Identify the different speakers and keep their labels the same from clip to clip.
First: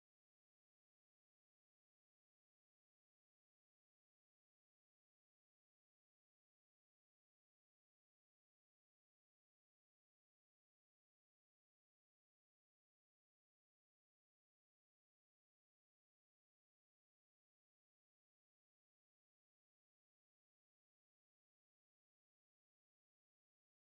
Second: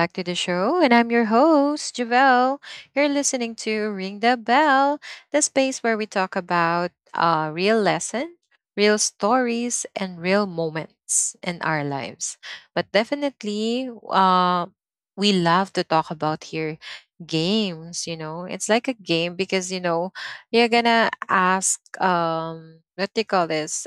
Speaker 1: back to the show. And I'm your host, Javelle. You're listening to Ring the Bell, the space where we talk about real lesson, real stories, and real moments in our lives. But definitely, we love to talk about here games, you know. It's like a game because, you know, you're gonna ask what do you call this?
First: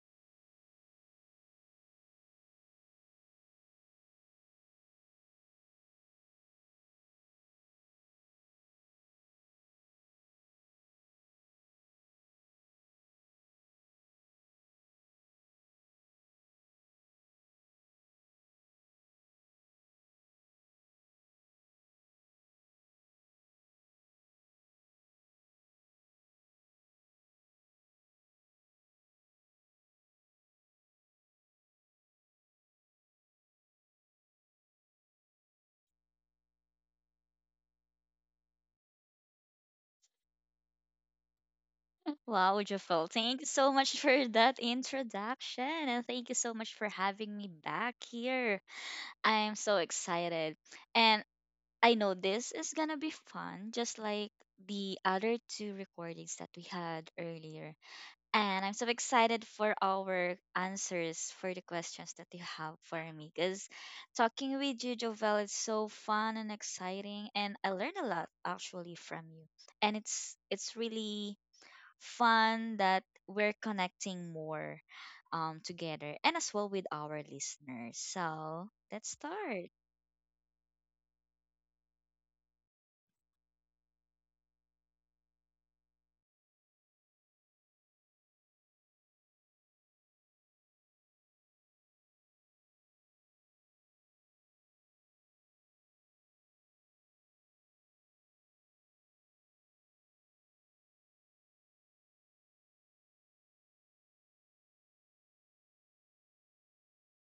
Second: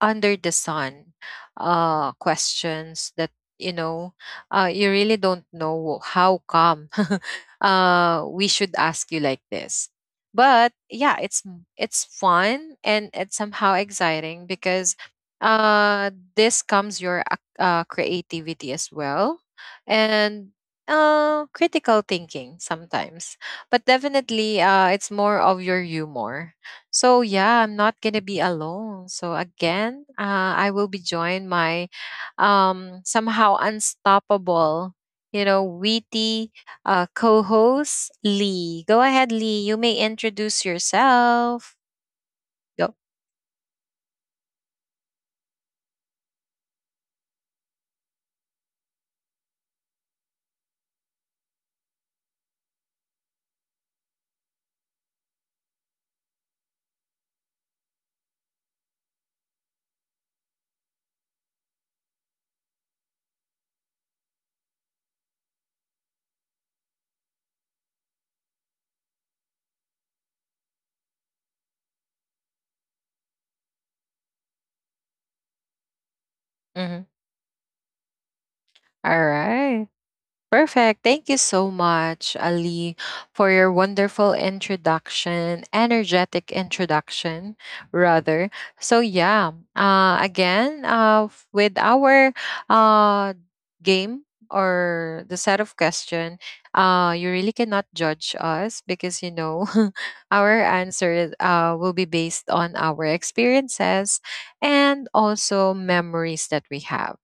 Speaker 1: Under the sun questions that you know you really don't know how come, we should ask you like this. But yeah, it's fun, and it's somehow exciting because uh this comes your creativity as well, and critical thinking sometimes. But definitely, it's more of your humor. So yeah, I'm not gonna be alone. So again, I will be joined my somehow unstoppable, witty, co-host Lee. Go ahead, Lee. You may introduce yourself.
Speaker 2: Wow,
Speaker 1: Go.
Speaker 2: Jafel, thank you so much for that introduction, and thank you so much for having me back here. I am so excited. And I know this is gonna be fun, just like the other two recordings that we had earlier. And I'm so excited for our answers for the questions that you have for me, because talking with you, Jovel, is so fun and exciting, and I learned a lot actually from you. And it's really fun that we're connecting more, together and as well with
Speaker 1: Mhm.
Speaker 2: our listeners. So let's
Speaker 1: All
Speaker 2: start.
Speaker 1: right. Perfect. Thank you so much, Ali, for your wonderful introduction, energetic introduction, rather. So yeah, again, with our uh, game, or the set of question, you really cannot judge us because, you know, our answer, will be based on our experiences and also memories that we have.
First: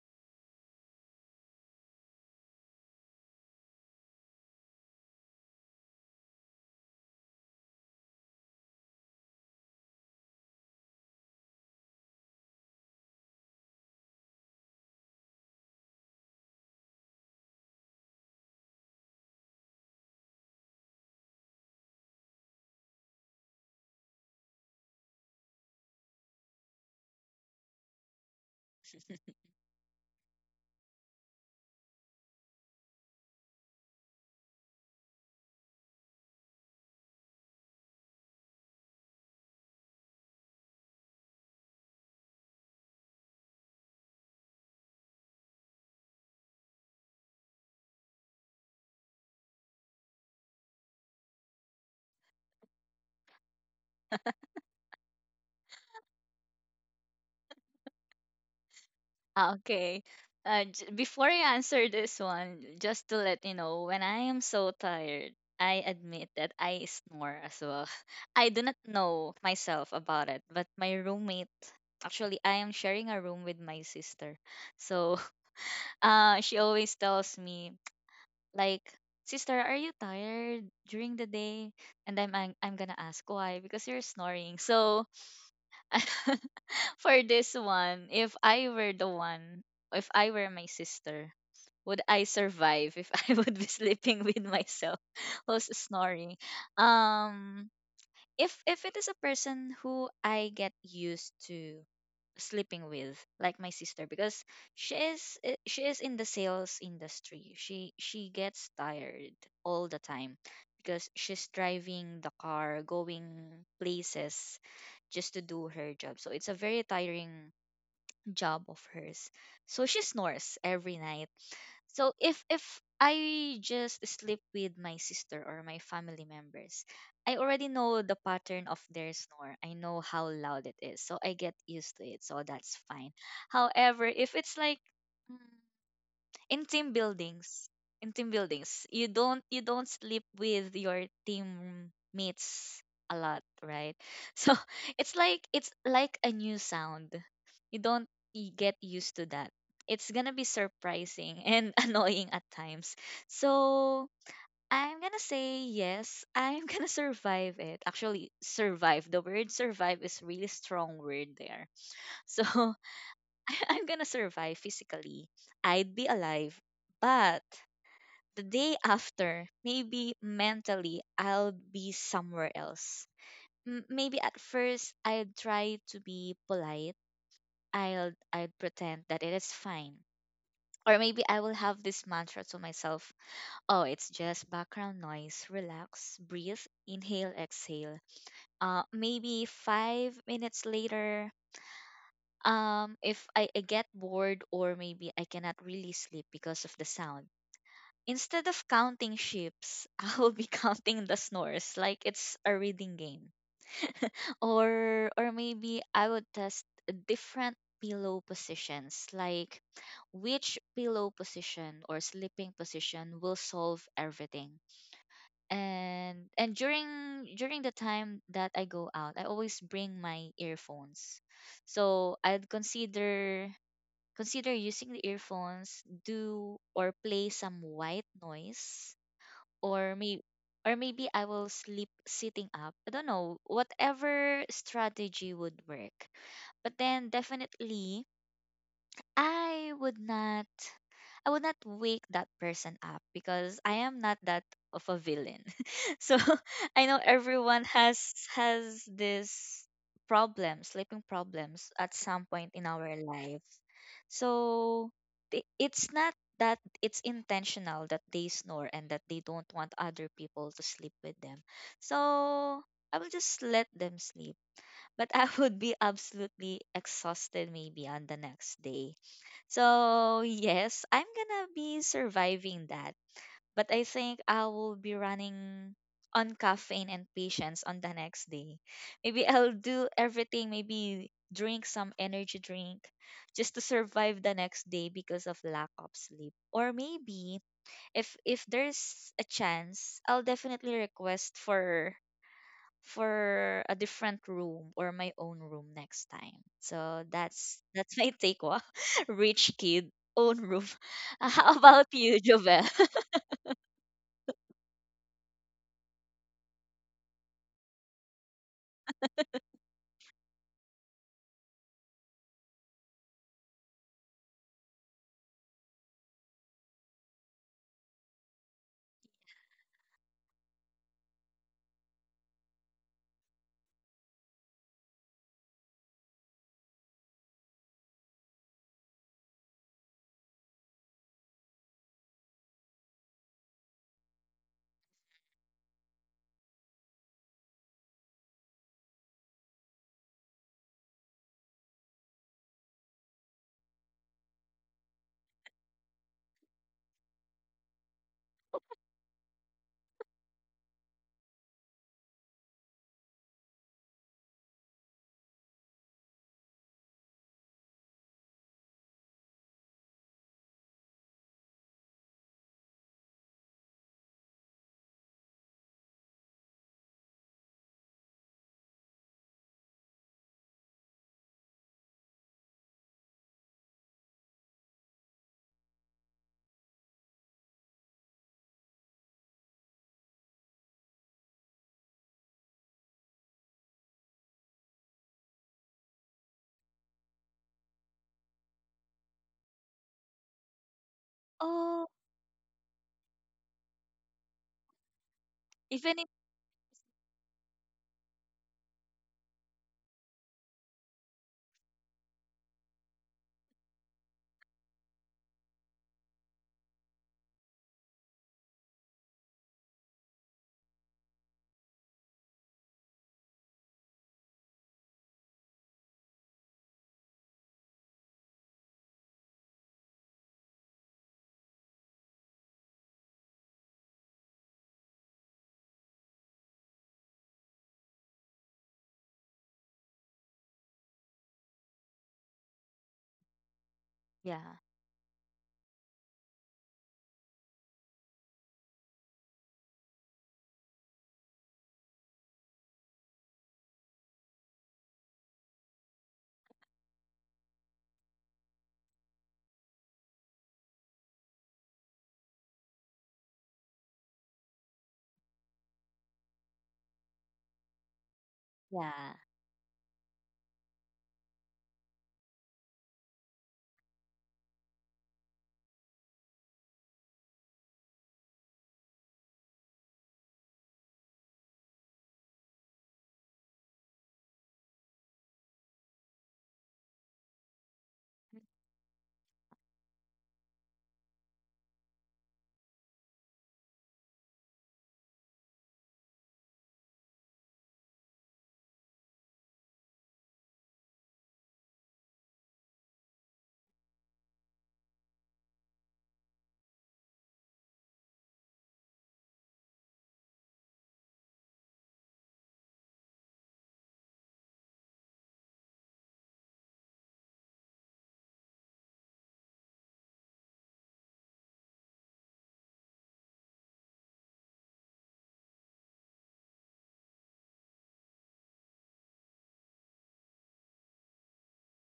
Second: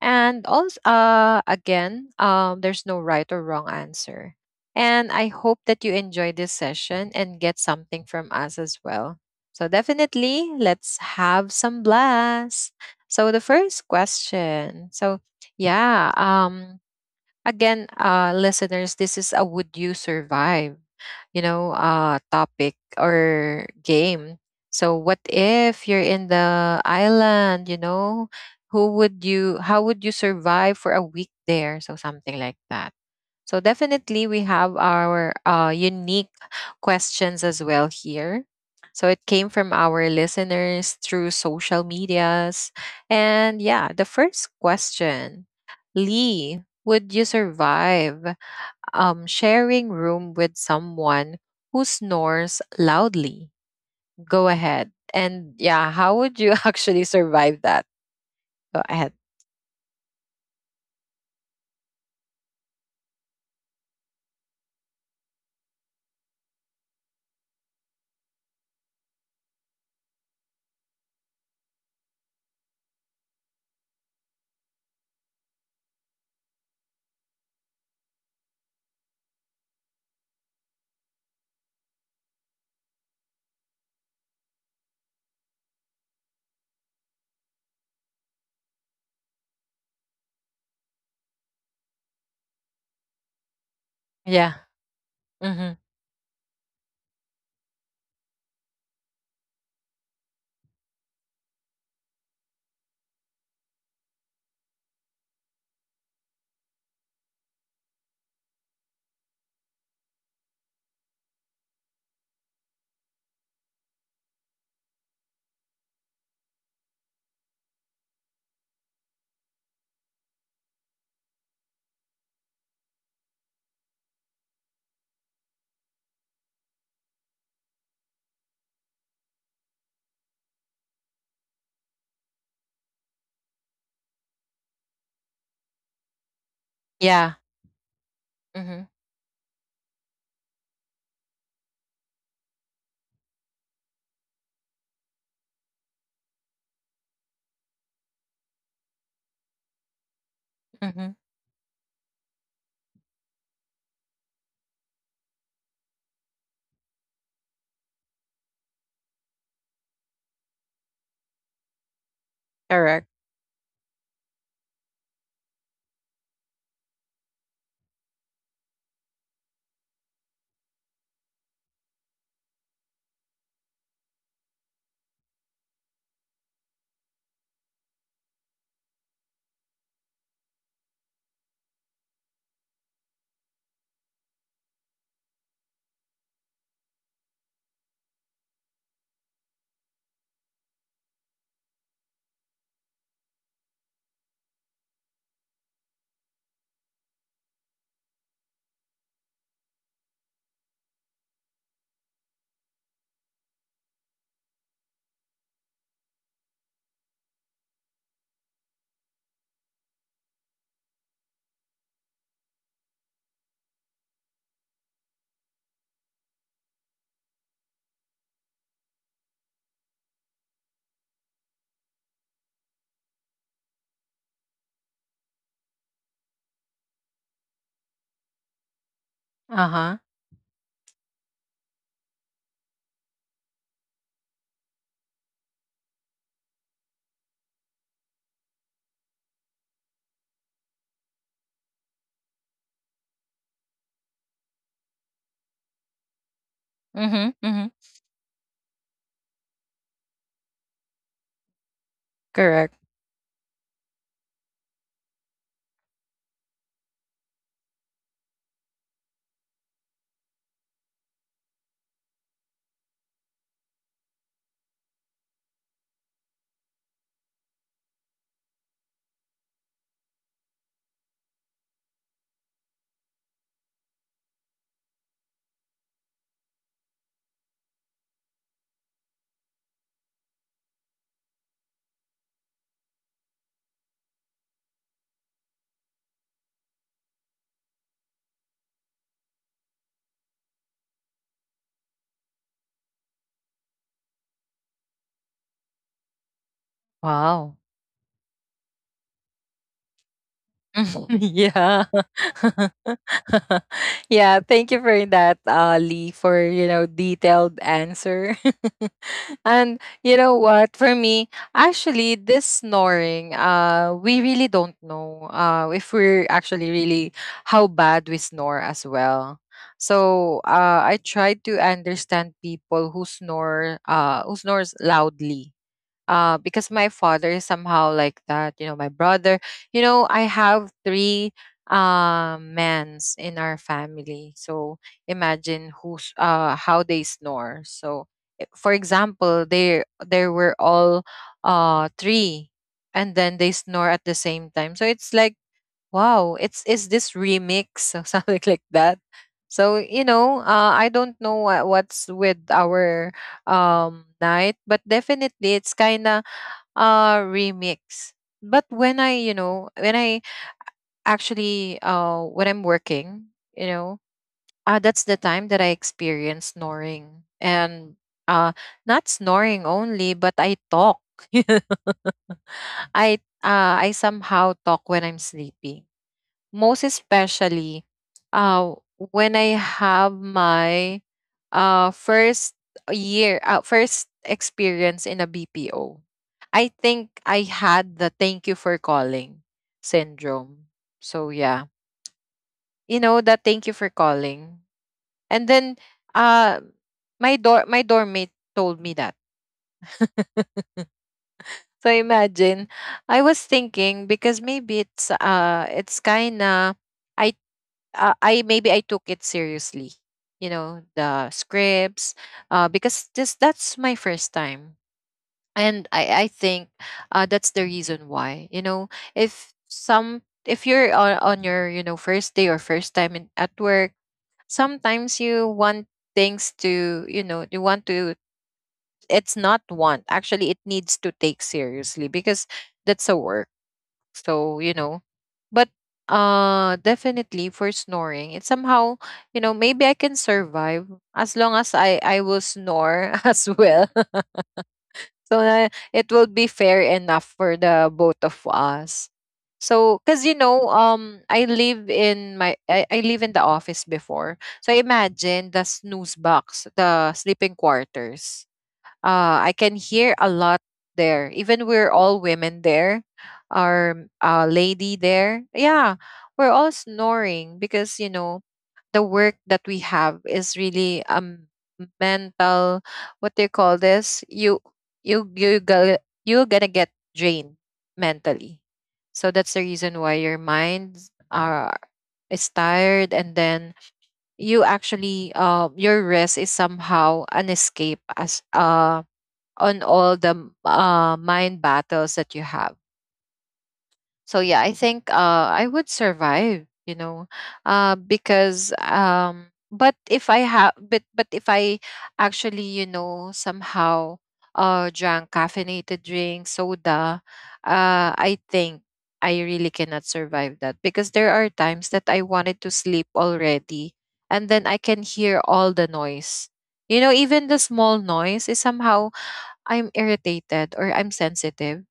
Speaker 1: And also, again, there's no right or wrong answer. And I hope that you enjoy this session and get something from us as well. So definitely, let's have some blast. So, the first question. So yeah. Again, listeners, this is a Would You Survive, topic or game. So what if you're in the island, you know, how would you survive for a week there? So something like that. So definitely we have our unique questions as well here. So it came from our listeners through social medias. And yeah, the first question, Lee, would you survive sharing room with someone who snores loudly? Go ahead. And yeah, how would you actually survive that? Go ahead.
Speaker 2: Ah, okay. Before I answer this one, just to let you know, when I am so tired, I admit that I snore as well. I do not know myself about it, but my roommate, actually, I am sharing a room with my sister. So she always tells me, like, sister, are you tired during the day? And I'm gonna ask why, because you're snoring so. For this one, if I were the one, if I were my sister, would I survive if I would be sleeping with
Speaker 1: Yeah.
Speaker 2: myself who's
Speaker 1: Mm-hmm.
Speaker 2: snoring? um if it is a person who I get used to sleeping with, like my sister, because she is in the sales industry. She gets tired all the time, because she's driving the car, going places just to do her job. So it's a very tiring job of hers. So she snores every night. So if I just sleep with my sister or my family members, I already know the pattern of their snore. I know how loud it is. So I get used to it. So that's fine. However, if it's like, mm, in team
Speaker 1: Yeah.
Speaker 2: buildings,
Speaker 1: Mm-hmm.
Speaker 2: you don't sleep with your teammates a lot, right? So it's like a new sound. You don't get used to that. It's gonna be
Speaker 1: Mm-hmm.
Speaker 2: surprising and annoying at times. So I'm gonna say yes, I'm gonna survive it. Actually, survive, the word survive is really strong word there. So
Speaker 1: Correct.
Speaker 2: I'm gonna survive physically. I'd be alive. But the day after, maybe mentally, I'll be somewhere else. Maybe at first, I'd try to be polite. I'd pretend that it is fine. Or maybe I will have this mantra to myself. Oh, it's just background noise. Relax, breathe, inhale, exhale. Maybe 5 minutes later, if I get bored, or maybe I cannot really sleep because of the sound. Instead of counting ships, I will be counting the snores like it's a reading game. Or maybe I would test different pillow positions, like which pillow position or sleeping position will solve everything. And during the time that I go out, I always bring my earphones. So I'd consider using the earphones, do or play some white noise, or
Speaker 1: Uh-huh.
Speaker 2: may or maybe I will sleep sitting up. I don't know, whatever strategy would work. But then, definitely, I would not I would not wake that person up, because I am not that of a villain. So I know everyone
Speaker 1: Mm-hmm.
Speaker 2: has this problem, sleeping problems at some point in
Speaker 1: Correct.
Speaker 2: our life. So it's not that it's intentional that they snore and that they don't want other people to sleep with them. So I will just let them sleep. But I would be absolutely exhausted maybe on the next day. So yes, I'm gonna be surviving that. But I think I will be running on caffeine and patience on the next day. Maybe I'll do everything, maybe drink some energy drink just to survive the next day because of lack of sleep. Or maybe, if there's a chance, I'll definitely request for a different room or my own room next time. So
Speaker 1: Wow.
Speaker 2: that's my take. Wow. Rich kid, own room. How
Speaker 1: Yeah.
Speaker 2: about you, Jovel?
Speaker 1: Yeah, thank you for that, Lee, for, detailed answer. And you know what? For me, actually, this snoring, we really don't know if we're actually really how bad we snore as well. So I tried to understand people who snore, who snores loudly because my father is somehow like that, my brother. I have three mans in our family, so imagine who's how they snore. So for example, they were all three, and then they snore at the same time, so it's like, wow, it's is this remix or something like that. So, I don't know what's with our night, but definitely it's kind of remix. But when I actually, when I'm working, you know that's the time that I experience snoring. And uh not snoring only, but I talk. i I somehow talk when I'm sleepy, most especially uh when I have my uh first first experience in a BPO. I think I had the thank you for calling syndrome. So yeah.
Speaker 2: Oh,
Speaker 1: You know that thank you for calling. And then,
Speaker 2: even if.
Speaker 1: uh my dorm mate told me that. So imagine, I was thinking because maybe it's kinda I I maybe I took it seriously. You know, the scripts, because this that's my first time. And I think, that's the reason why. You know, if you're on your, first day or first time at work, sometimes you want things to, you want to. It's not want actually. It needs to take seriously because that's a work,
Speaker 2: Yeah,
Speaker 1: so, you know, but definitely for snoring, it's somehow, maybe I can survive as long as I will snore as well. So it will be fair enough for the both of us. So 'cuz you know, I live in the office before. So imagine, the snooze box, the sleeping quarters,
Speaker 2: yeah.
Speaker 1: I can hear a lot there. Even we're all women there, our lady there. Yeah, we're all snoring because, you know, the work that we have is really mental. What do you call this, you you go you're gonna get drained mentally. So that's the reason why your minds are is tired. And then, your rest is somehow an escape as on all the mind battles that you have. So yeah, I think, I would survive, because but if I have, but if I actually, you know, somehow drank caffeinated drinks, soda, I think I really cannot survive that because there are times that I wanted to sleep already, and then I can hear all the noise. You know, even the small noise is somehow, I'm irritated or I'm sensitive.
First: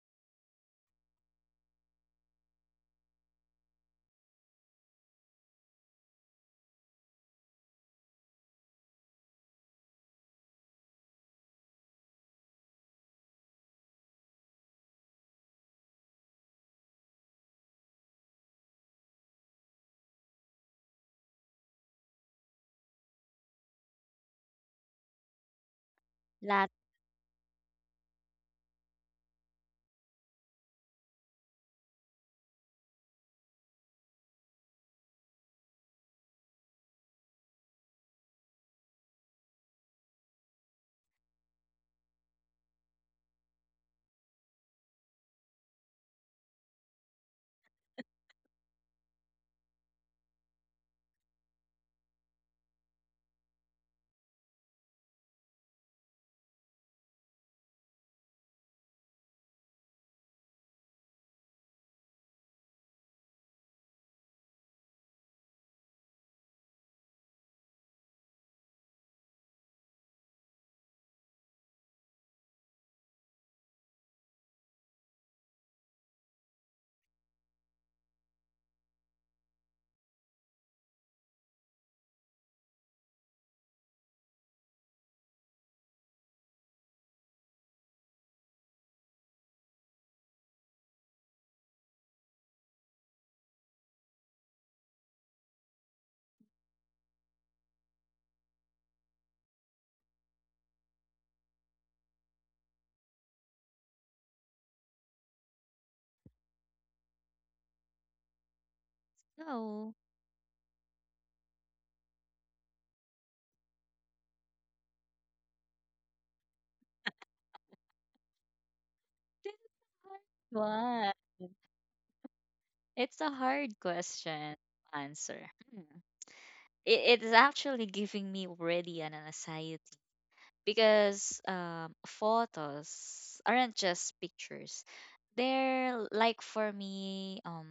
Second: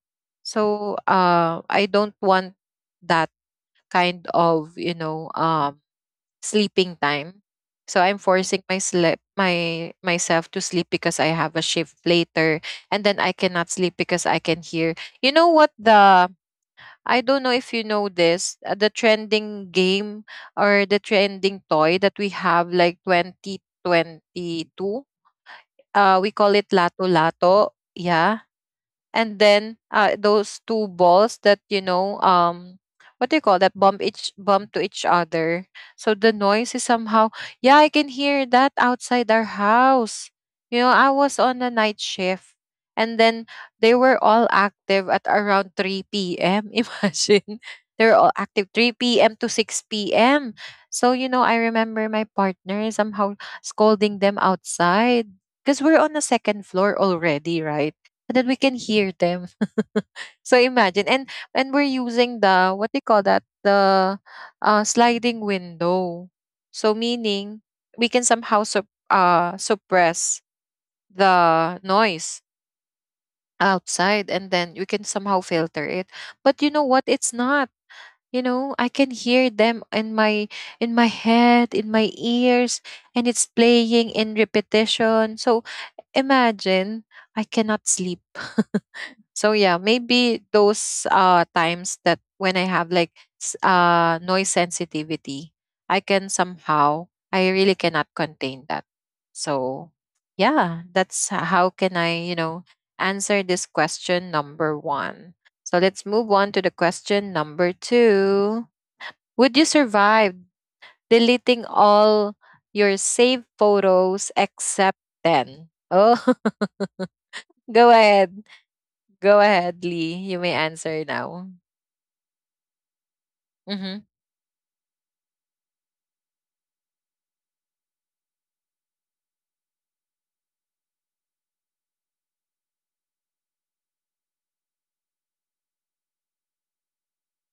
Speaker 1: So I don't want that kind of, sleeping time. So I'm forcing my sleep my myself to sleep because I have a shift later, and then I cannot sleep because I can hear. You know what, the I don't know if you know this, the trending game or the trending toy that we have like 2022. We call
Speaker 2: Lat-.
Speaker 1: it Lato Lato. Yeah, and then, those two balls that, what do you call that, bump to each other, so the noise is somehow, yeah, I can hear that outside our house. You know, I was on a night shift, and then they were all active at around 3 p.m., imagine, they're all active 3 p.m. to 6 p.m. So, you know, I remember my partner somehow scolding them outside because we're on the second floor already, right? And then we can hear them. So imagine. And we're using the what do call that? The sliding window. So meaning we can somehow suppress the noise outside, and then we can somehow filter it. But you know what? It's not. You know, I can hear them in my head, in my ears, and it's playing in repetition. So imagine, I cannot sleep. So yeah, maybe those times that when I have like noise sensitivity, I can somehow I really cannot contain that. So yeah, that's how can I, you know, answer this question number 1. So let's move on to the question number 2. Would you
Speaker 2: No,
Speaker 1: survive deleting all your saved photos except 10? Oh, go ahead.
Speaker 2: this
Speaker 1: Go
Speaker 2: is
Speaker 1: ahead,
Speaker 2: a hard
Speaker 1: Lee. You may
Speaker 2: one.
Speaker 1: answer now.
Speaker 2: It's a hard
Speaker 1: Mhm.
Speaker 2: question to answer. Hmm. It's actually giving me already an anxiety, because photos aren't just pictures, they're like, for me,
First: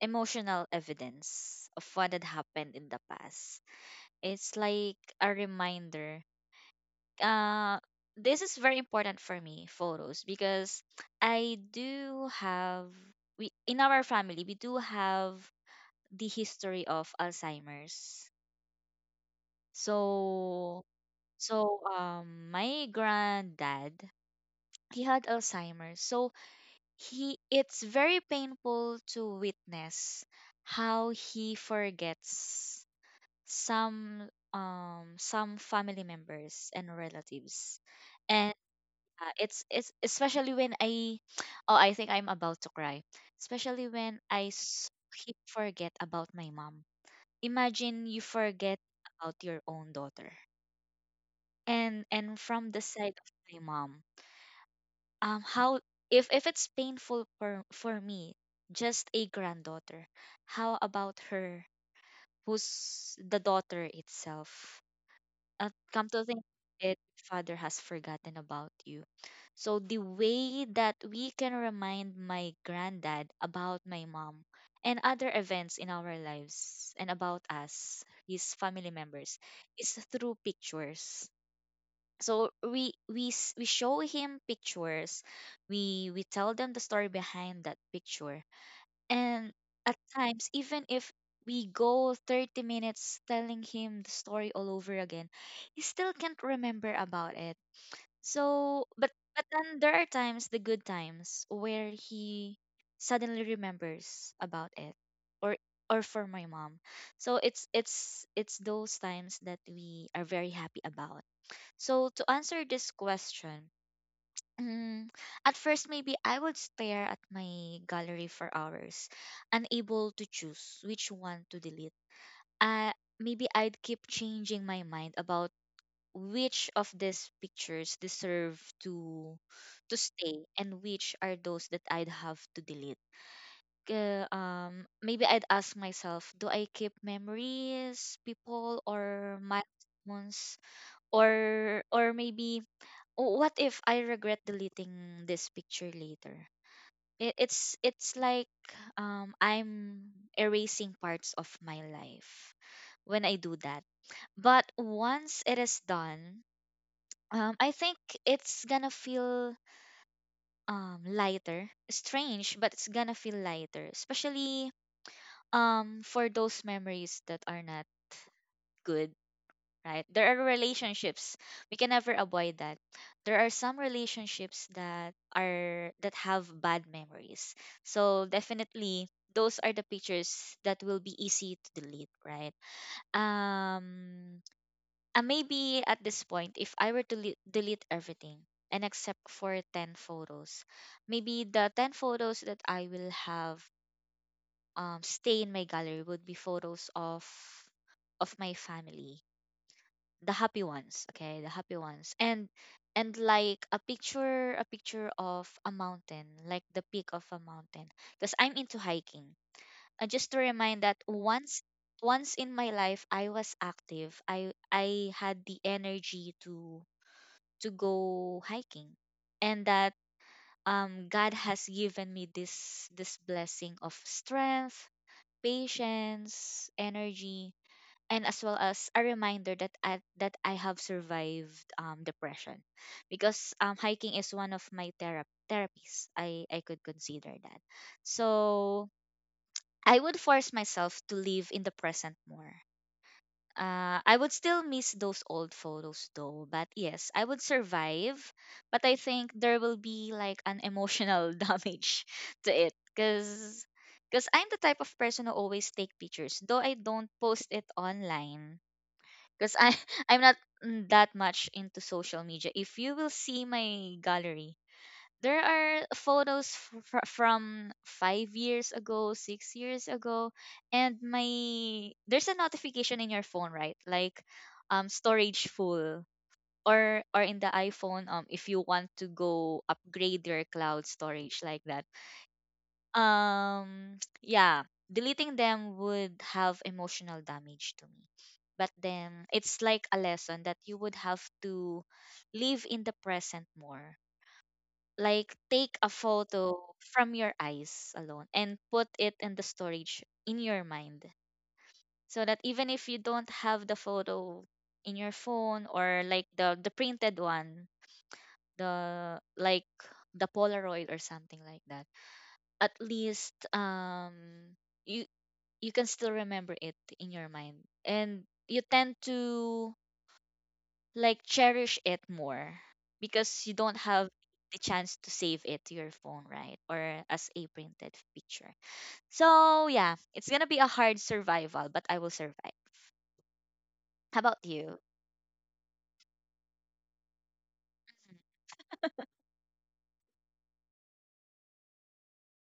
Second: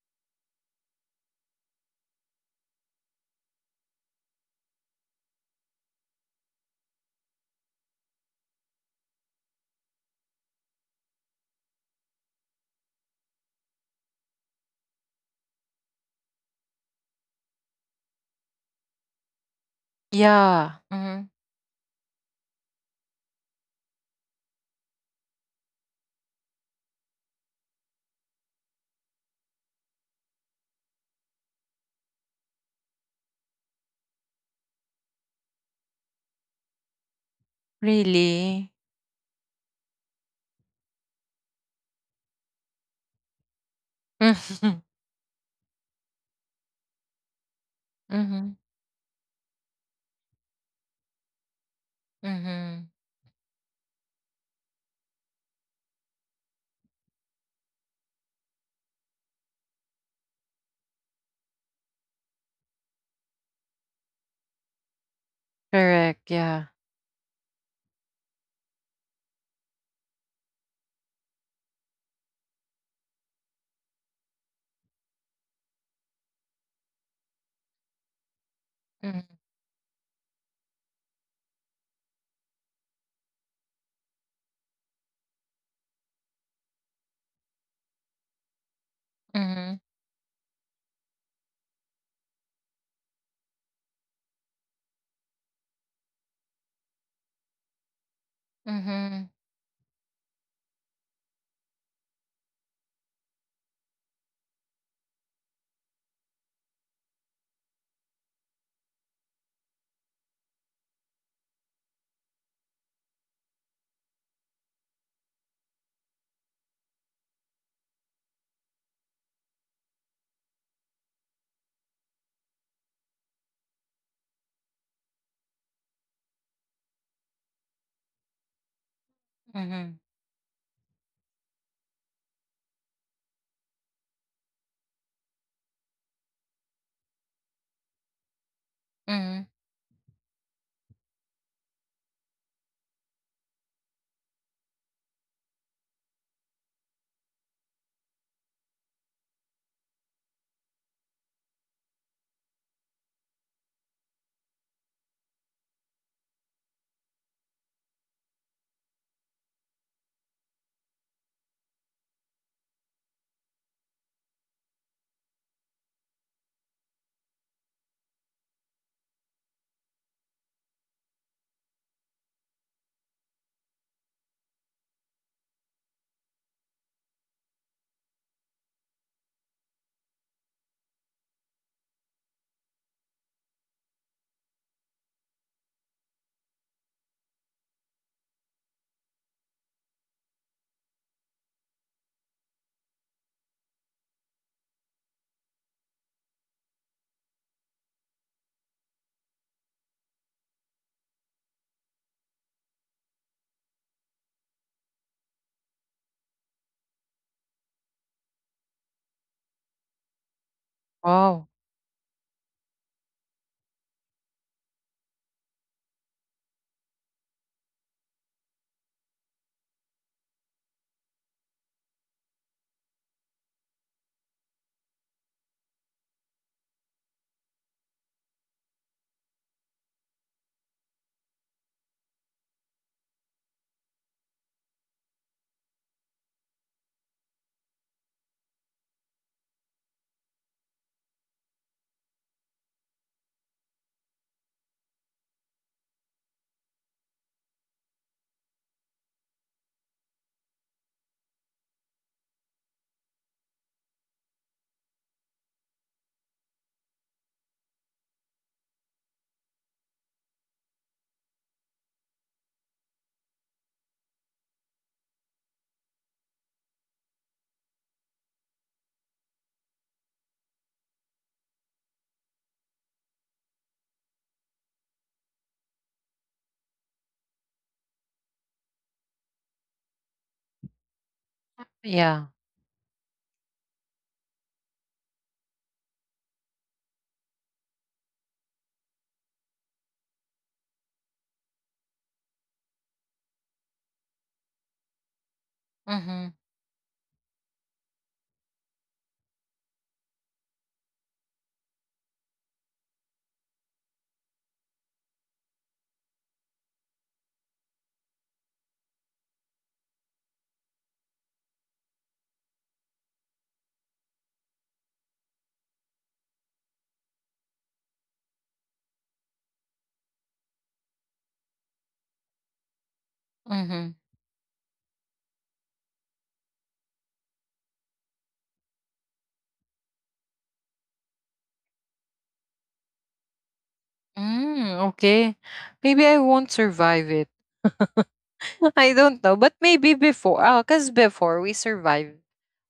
Speaker 2: emotional evidence of what had happened in the past. It's like a reminder. uh this is very important for me, photos, because I do have, we, in our family, we do have the history of Alzheimer's.
Speaker 1: Yeah.
Speaker 2: so
Speaker 1: Mhm.
Speaker 2: so my granddad, he had Alzheimer's. So he it's very painful to witness how he forgets some some family members and relatives. And
Speaker 1: Really.
Speaker 2: it's especially when I oh, I think I'm about to cry. Especially when
Speaker 1: Mhm.
Speaker 2: he forget about my mom. Imagine you
Speaker 1: Mhm.
Speaker 2: forget about your own daughter. And from the
Speaker 1: Mhm.
Speaker 2: side of my mom, how, if it's painful for me, just a granddaughter, how about her, who's the daughter itself? Come
Speaker 1: Correct,
Speaker 2: to think
Speaker 1: yeah.
Speaker 2: of it, father has forgotten about you. So the way that we can remind my granddad about my mom and other events in our lives and about us, his family
Speaker 1: Mhm.
Speaker 2: members, is through pictures. So we show him pictures, we tell them the story behind that picture. And
Speaker 1: Mhm.
Speaker 2: at times, even if we go 30 minutes telling him the story all over again, he still can't remember about it. So but
Speaker 1: Mhm.
Speaker 2: but then there are times, the good times, where he suddenly remembers about it, or or for my mom. So it's those times that we are very happy about. So to answer this question, mm, at first, maybe I would stare at my gallery for hours, unable to choose which one to delete. Uh, Maybe I'd keep changing my mind about which of these pictures deserve to
Speaker 1: Mhm.
Speaker 2: to stay and which are those that I'd have to delete. Maybe I'd ask myself, do I keep memories, people, or
Speaker 1: Mhm.
Speaker 2: milestones, or maybe oh, what if I regret deleting this picture later? It's like, I'm erasing parts of my life when I do that. But once it is done, I think it's gonna feel, lighter. Strange, but it's gonna feel lighter, especially for those memories that are not good, right? There are relationships. We can never avoid that. There are some relationships that have bad memories. So definitely those are the pictures that will be easy to delete, right? Um and maybe at this point, if I were to delete everything and except for 10 photos, maybe the 10 photos that I will have stay in my gallery would be photos of my family, the happy ones. Okay, the happy ones, and like a picture, of a mountain, like the peak of a mountain, because I'm into hiking. And just to remind that
Speaker 1: Wow,
Speaker 2: once in my life, I was active, I had the energy to go hiking. And that god has given me this blessing of strength, patience, energy, and as well as a reminder that I have survived depression, because hiking is one of my therapies. I could consider that. So I would force myself to live in the present more. I would still miss those old photos, though, but yes, I would survive. But I think there will be like an emotional damage to it, because I'm the type of person who always take pictures, though I don't post it online, because I I'm not, that much into social media. If you will see my gallery, there are photos from 5 years ago, 6 years ago, and my there's a notification in your phone, right? Like, storage full. Or in the iPhone, if you want to go upgrade your cloud storage like that,
Speaker 1: yeah.
Speaker 2: yeah, deleting them would have emotional damage to me. But then it's like a lesson that you would have to live in the present more, like take a
Speaker 1: Mhm.
Speaker 2: photo from your eyes alone and put it in the storage in your mind, so that even if you don't have the photo in your phone, or like the printed one, the like the polaroid or something like that, at least you can still remember it in your mind. And you tend to, like, cherish it more, because you don't
Speaker 1: Mhm.
Speaker 2: have the chance to save it to your phone, right, or as a printed picture. So yeah, it's gonna be a hard survival, but I will survive. How about
Speaker 1: Mm,
Speaker 2: you?
Speaker 1: okay. Maybe I won't survive it. I don't know, but maybe before, 'cause before we survived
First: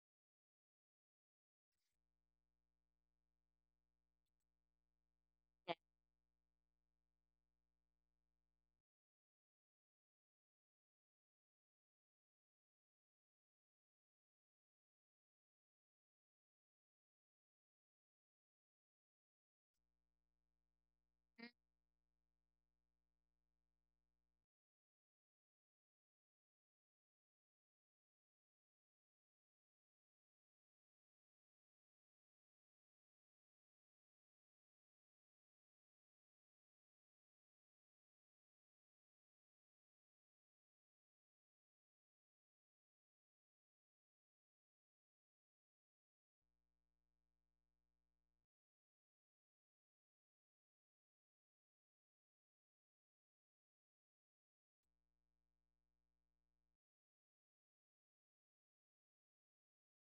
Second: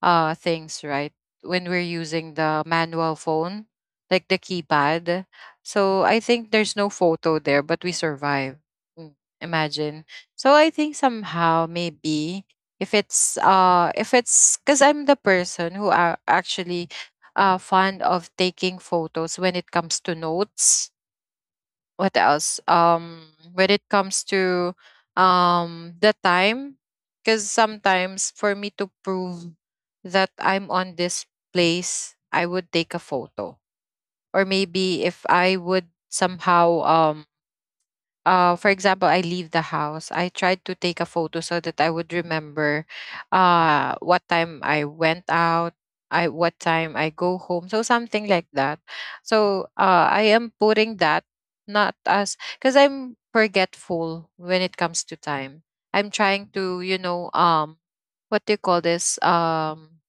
Speaker 1: things, right, when we're using the manual phone, like the keypad.
Speaker 2: Mhm. Yeah.
Speaker 1: So I think there's no photo there, but we survive. Mm. Imagine. So I think somehow maybe if it's, 'cause I'm the person who are actually fond of taking photos when it comes to notes.
Speaker 2: Mm.
Speaker 1: What else? When it comes to the time, because sometimes for me to prove that I'm on this place, I would take a photo, or maybe if I would somehow for example, I leave the house, I tried to take a photo so that I would remember what time I went out, I what time I go home, so something like that. So I am putting that not as because I'm forgetful when it comes to time. I'm trying to, you know, what do you call this, um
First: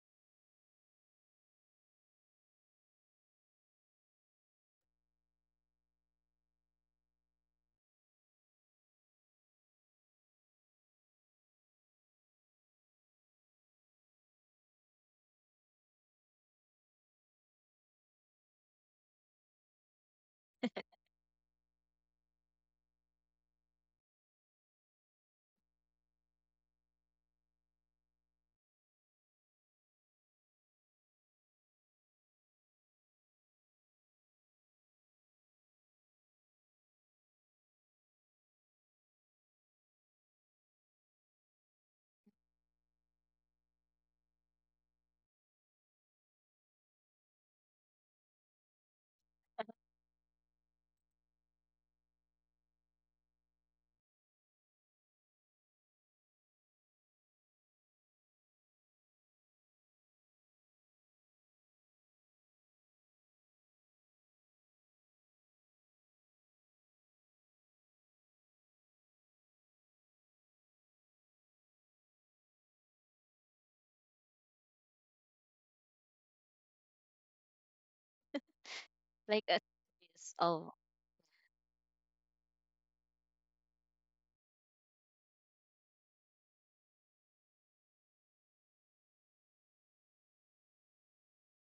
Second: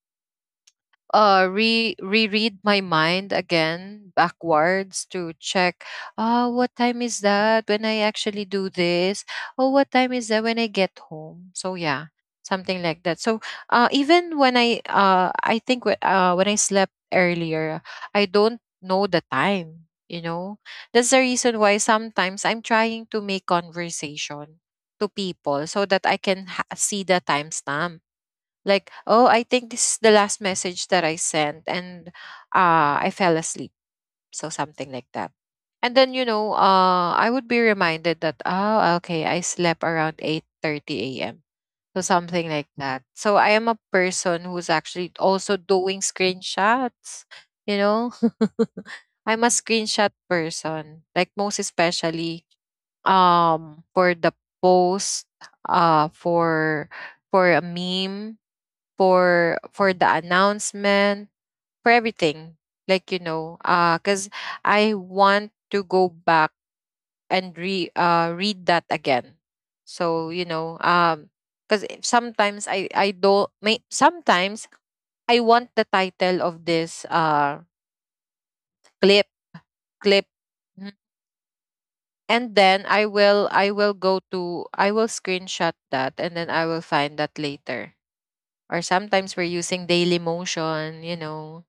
Speaker 1: uh re reread my mind again backwards to check, oh what time is that when I actually do this, oh what time is that when I get home, so yeah, something like that. So even when I think when I slept earlier, I don't know the time, you know. That's the reason why sometimes I'm trying to make conversation to people so that I can see the timestamp, like, oh, I think this is the last message that I sent and I fell asleep, so something like that. And then, I would be reminded that, oh okay, I slept around 8:30 a.m., so something like that. So I am a person who's actually also doing screenshots, you know. I'm a screenshot person, like most especially for the post, uh for for a meme, for the announcement, for everything. Like, you know, 'cause I want to go back and re read that again. So you know, um, cause if sometimes I don't may sometimes I want the title of this clip
Speaker 2: Like a
Speaker 1: clip.
Speaker 2: series of.
Speaker 1: Mhm. And then I will screenshot that, and then I will find that later. Or sometimes we're using Daily Motion, you know.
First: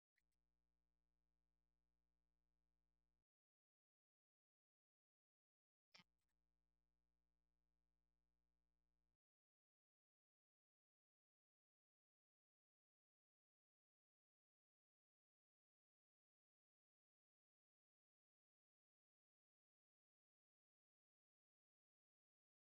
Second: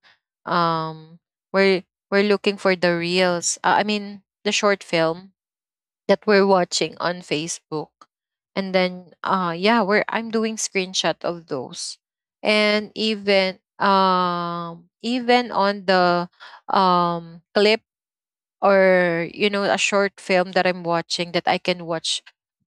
Speaker 1: um we're we're looking for the reels, I mean the short film that we're watching on Facebook. And then yeah, we're I'm doing screenshot of those. And even even on the clip or you know a short film that I'm watching, that I can watch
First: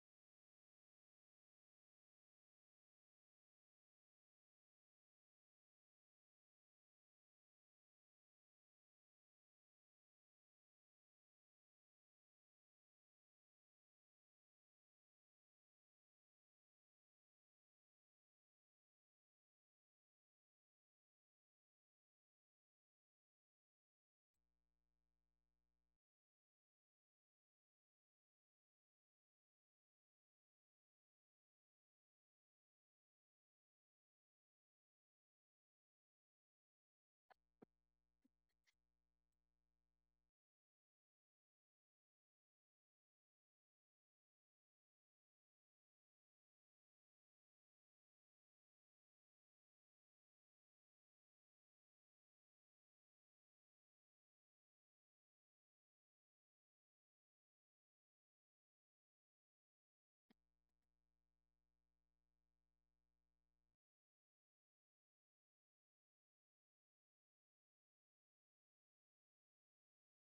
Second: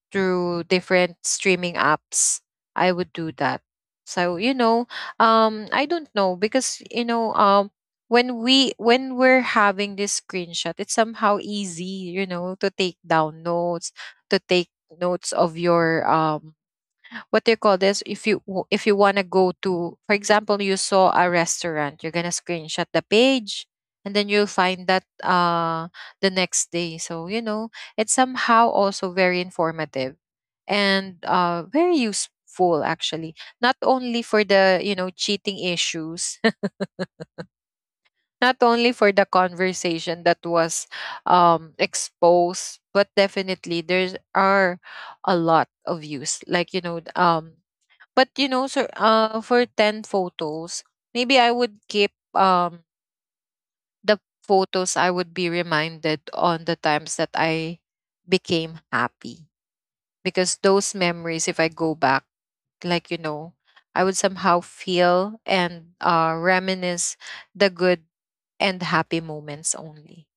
Speaker 1: through different streaming apps, I would do that. So, I don't know, because, when we when we're having this screenshot, it's somehow easy, you know, to take down notes, to take notes of your what do you call this. If you if you want to go to, for example, you saw a restaurant, you're gonna screenshot the page, and then you'll find that the next day. So you know, it's somehow also very informative and very useful actually, not only for the, you know, cheating issues, not only for the conversation that was exposed, but definitely there's are a lot of use, like, you know. But you know, sir, for 10 photos, maybe I would keep the photos. I would be reminded on the times that I became happy, because those memories, if I go back, like, you know, I would somehow feel and reminisce the good and happy moments only.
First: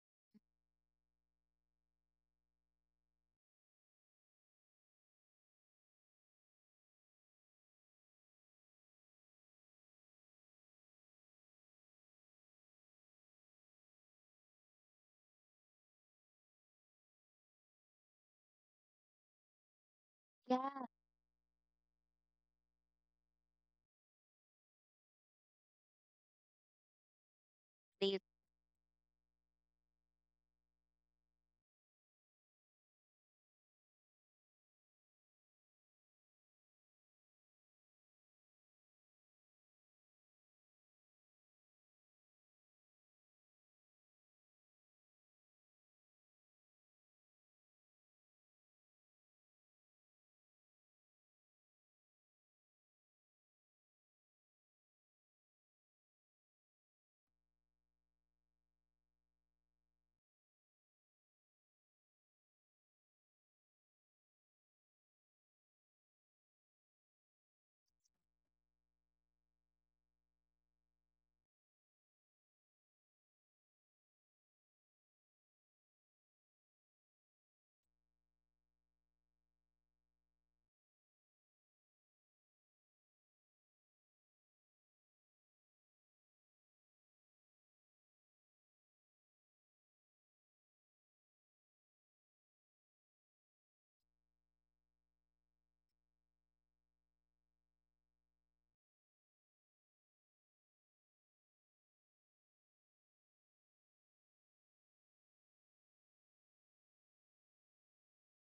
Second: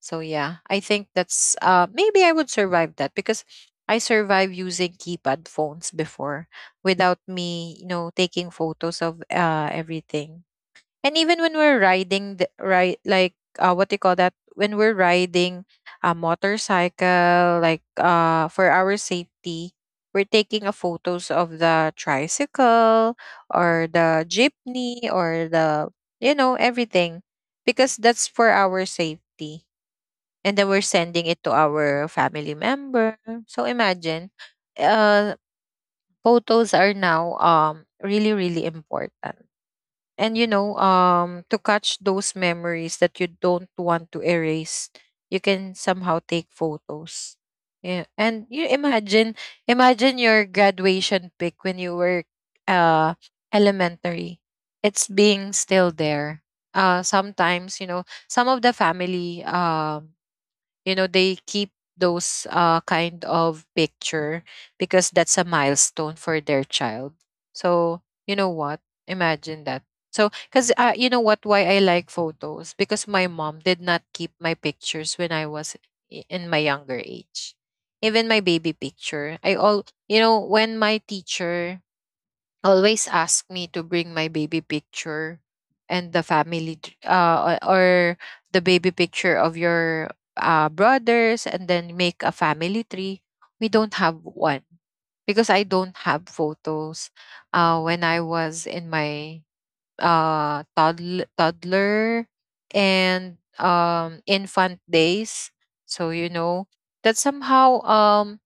Speaker 1: So yeah, I think that's maybe I would survive that, because I survived using keypad phones before without me, you know, taking photos of everything. And even when we're riding the right, like what do you call that, when we're riding a motorcycle, like for our safety, we're taking a
Speaker 2: Yeah.
Speaker 1: photos of the tricycle or the jeepney or the, you know, everything, because
Speaker 2: they-
Speaker 1: that's for our safety. And then we're sending it to our family member. So imagine, uh photos are now really, really important. And you know, to catch those memories that you don't want to erase, you can somehow take photos. Yeah. And you imagine, imagine your graduation pic when you were uh elementary, it's being still there. Sometimes, you know, some of the family, you know, they keep those kind of picture, because that's a milestone for their child. So, you know what, imagine that. So because, you know what, why I like photos, because my mom did not keep my pictures when I was in my younger age. Even my baby picture, I all, you know, when my teacher always ask me to bring my baby picture and the family or the baby picture of your brothers, and then make a family tree, we don't have one, because I don't have photos when I was in my toddler and infant days. So you know, that somehow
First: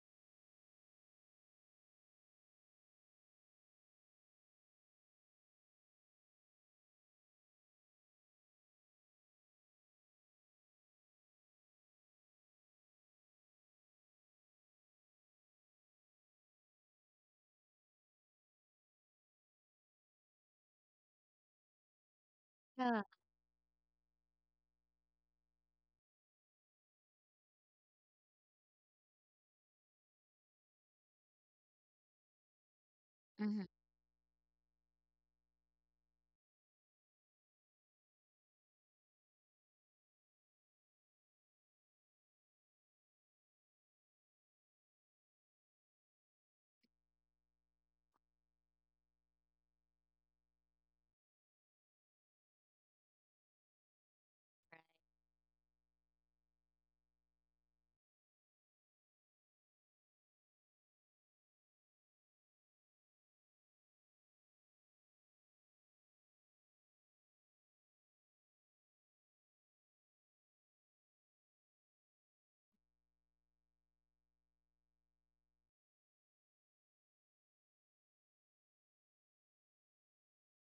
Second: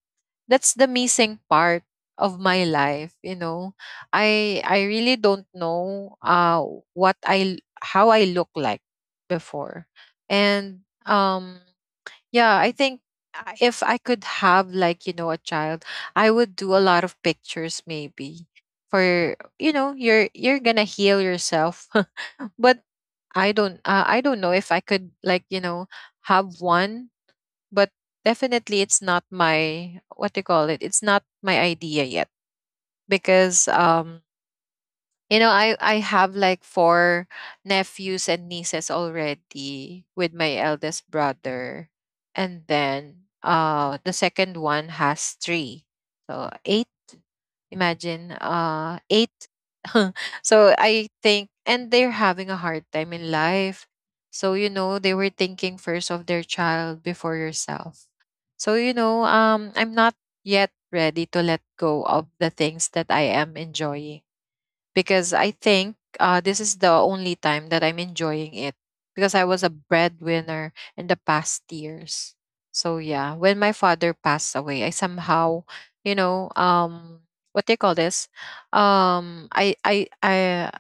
Speaker 1: that's the missing part of my life, you know. I really don't know what I, how I look like before. And um yeah, I think if I could have, like, you know, a child, I would do a lot of pictures, maybe. For, you know, you're gonna heal yourself. But
Speaker 2: yeah.
Speaker 1: I don't, I don't know if I could, like, you know, have one. But definitely it's not my, what do you call it, it's not my idea yet, because
Speaker 2: Mhm.
Speaker 1: you know, I have like four nephews and nieces already with my eldest brother. And then the second one has three. So eight. Imagine eight. So I think, and they're having a hard time in life. So you
Speaker 2: Right.
Speaker 1: know, they were thinking first of their child before yourself. So you know, I'm not yet ready to let go of the things that I am enjoying, because I think this is the only time that I'm enjoying it, because I was a breadwinner in the past years. So yeah, when my father passed away, I somehow, you know, um, what do you call this? Um, I I I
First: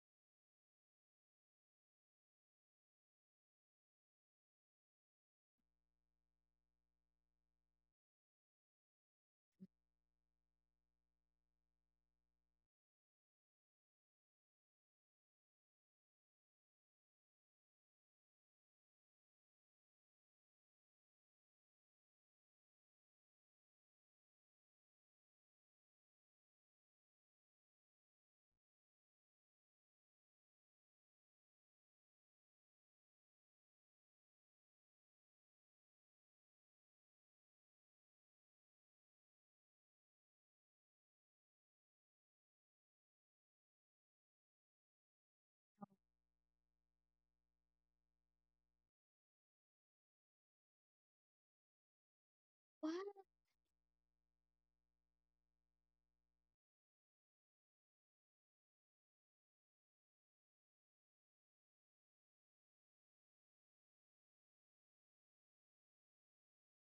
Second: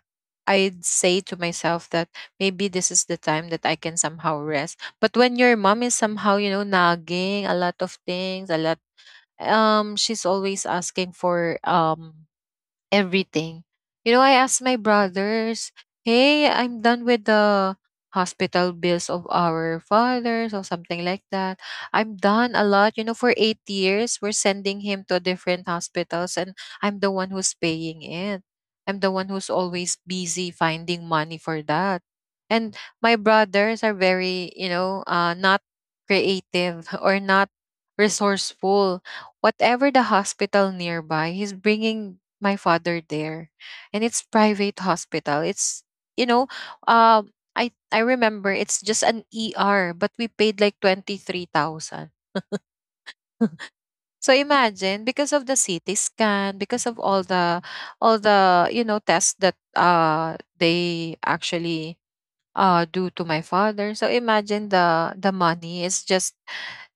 Speaker 1: I'd say to myself that maybe this is the time that I can somehow rest. But when your mom is somehow, you know, nagging a lot of things, a lot, she's always asking for everything. You know, I asked my brothers, hey, I'm done with the hospital bills of our fathers or something like that. I'm done a lot. You know, for 8 years, we're sending him to different hospitals, and I'm the one who's paying it. I'm the one who's always busy finding money for that. And my brothers are very, you know, not creative or not resourceful. Whatever the hospital nearby, he's bringing my father there, and it's private hospital. It's, you know, I remember it's just an er, but we paid like 23,000.
Speaker 2: What?
Speaker 1: So imagine, because of the CT scan, because of all the, all the, you know, tests that they actually due to my father. So imagine the money is just,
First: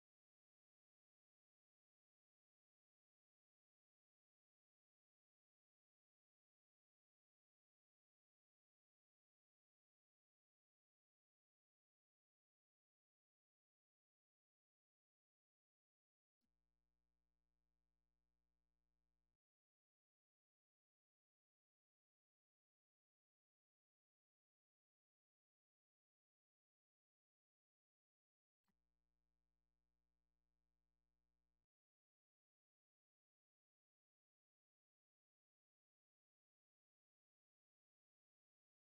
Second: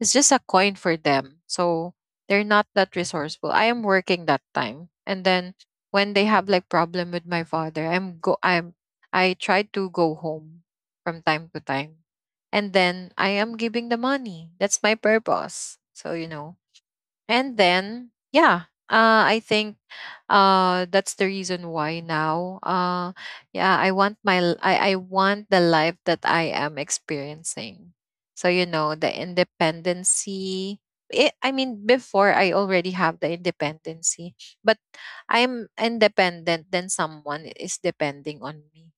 Speaker 1: it's just a coin for them. So they're not that resourceful. I am working that time. And then when they have like problem with my father, I'm, I try to go home from time to time. And then I am giving the money. That's my purpose. So you know. And then yeah, I think that's the reason why now, yeah, I want my I want the life that I am experiencing. So you know, the independency, I mean, before I already have the independency, but I'm independent, then someone is depending on me.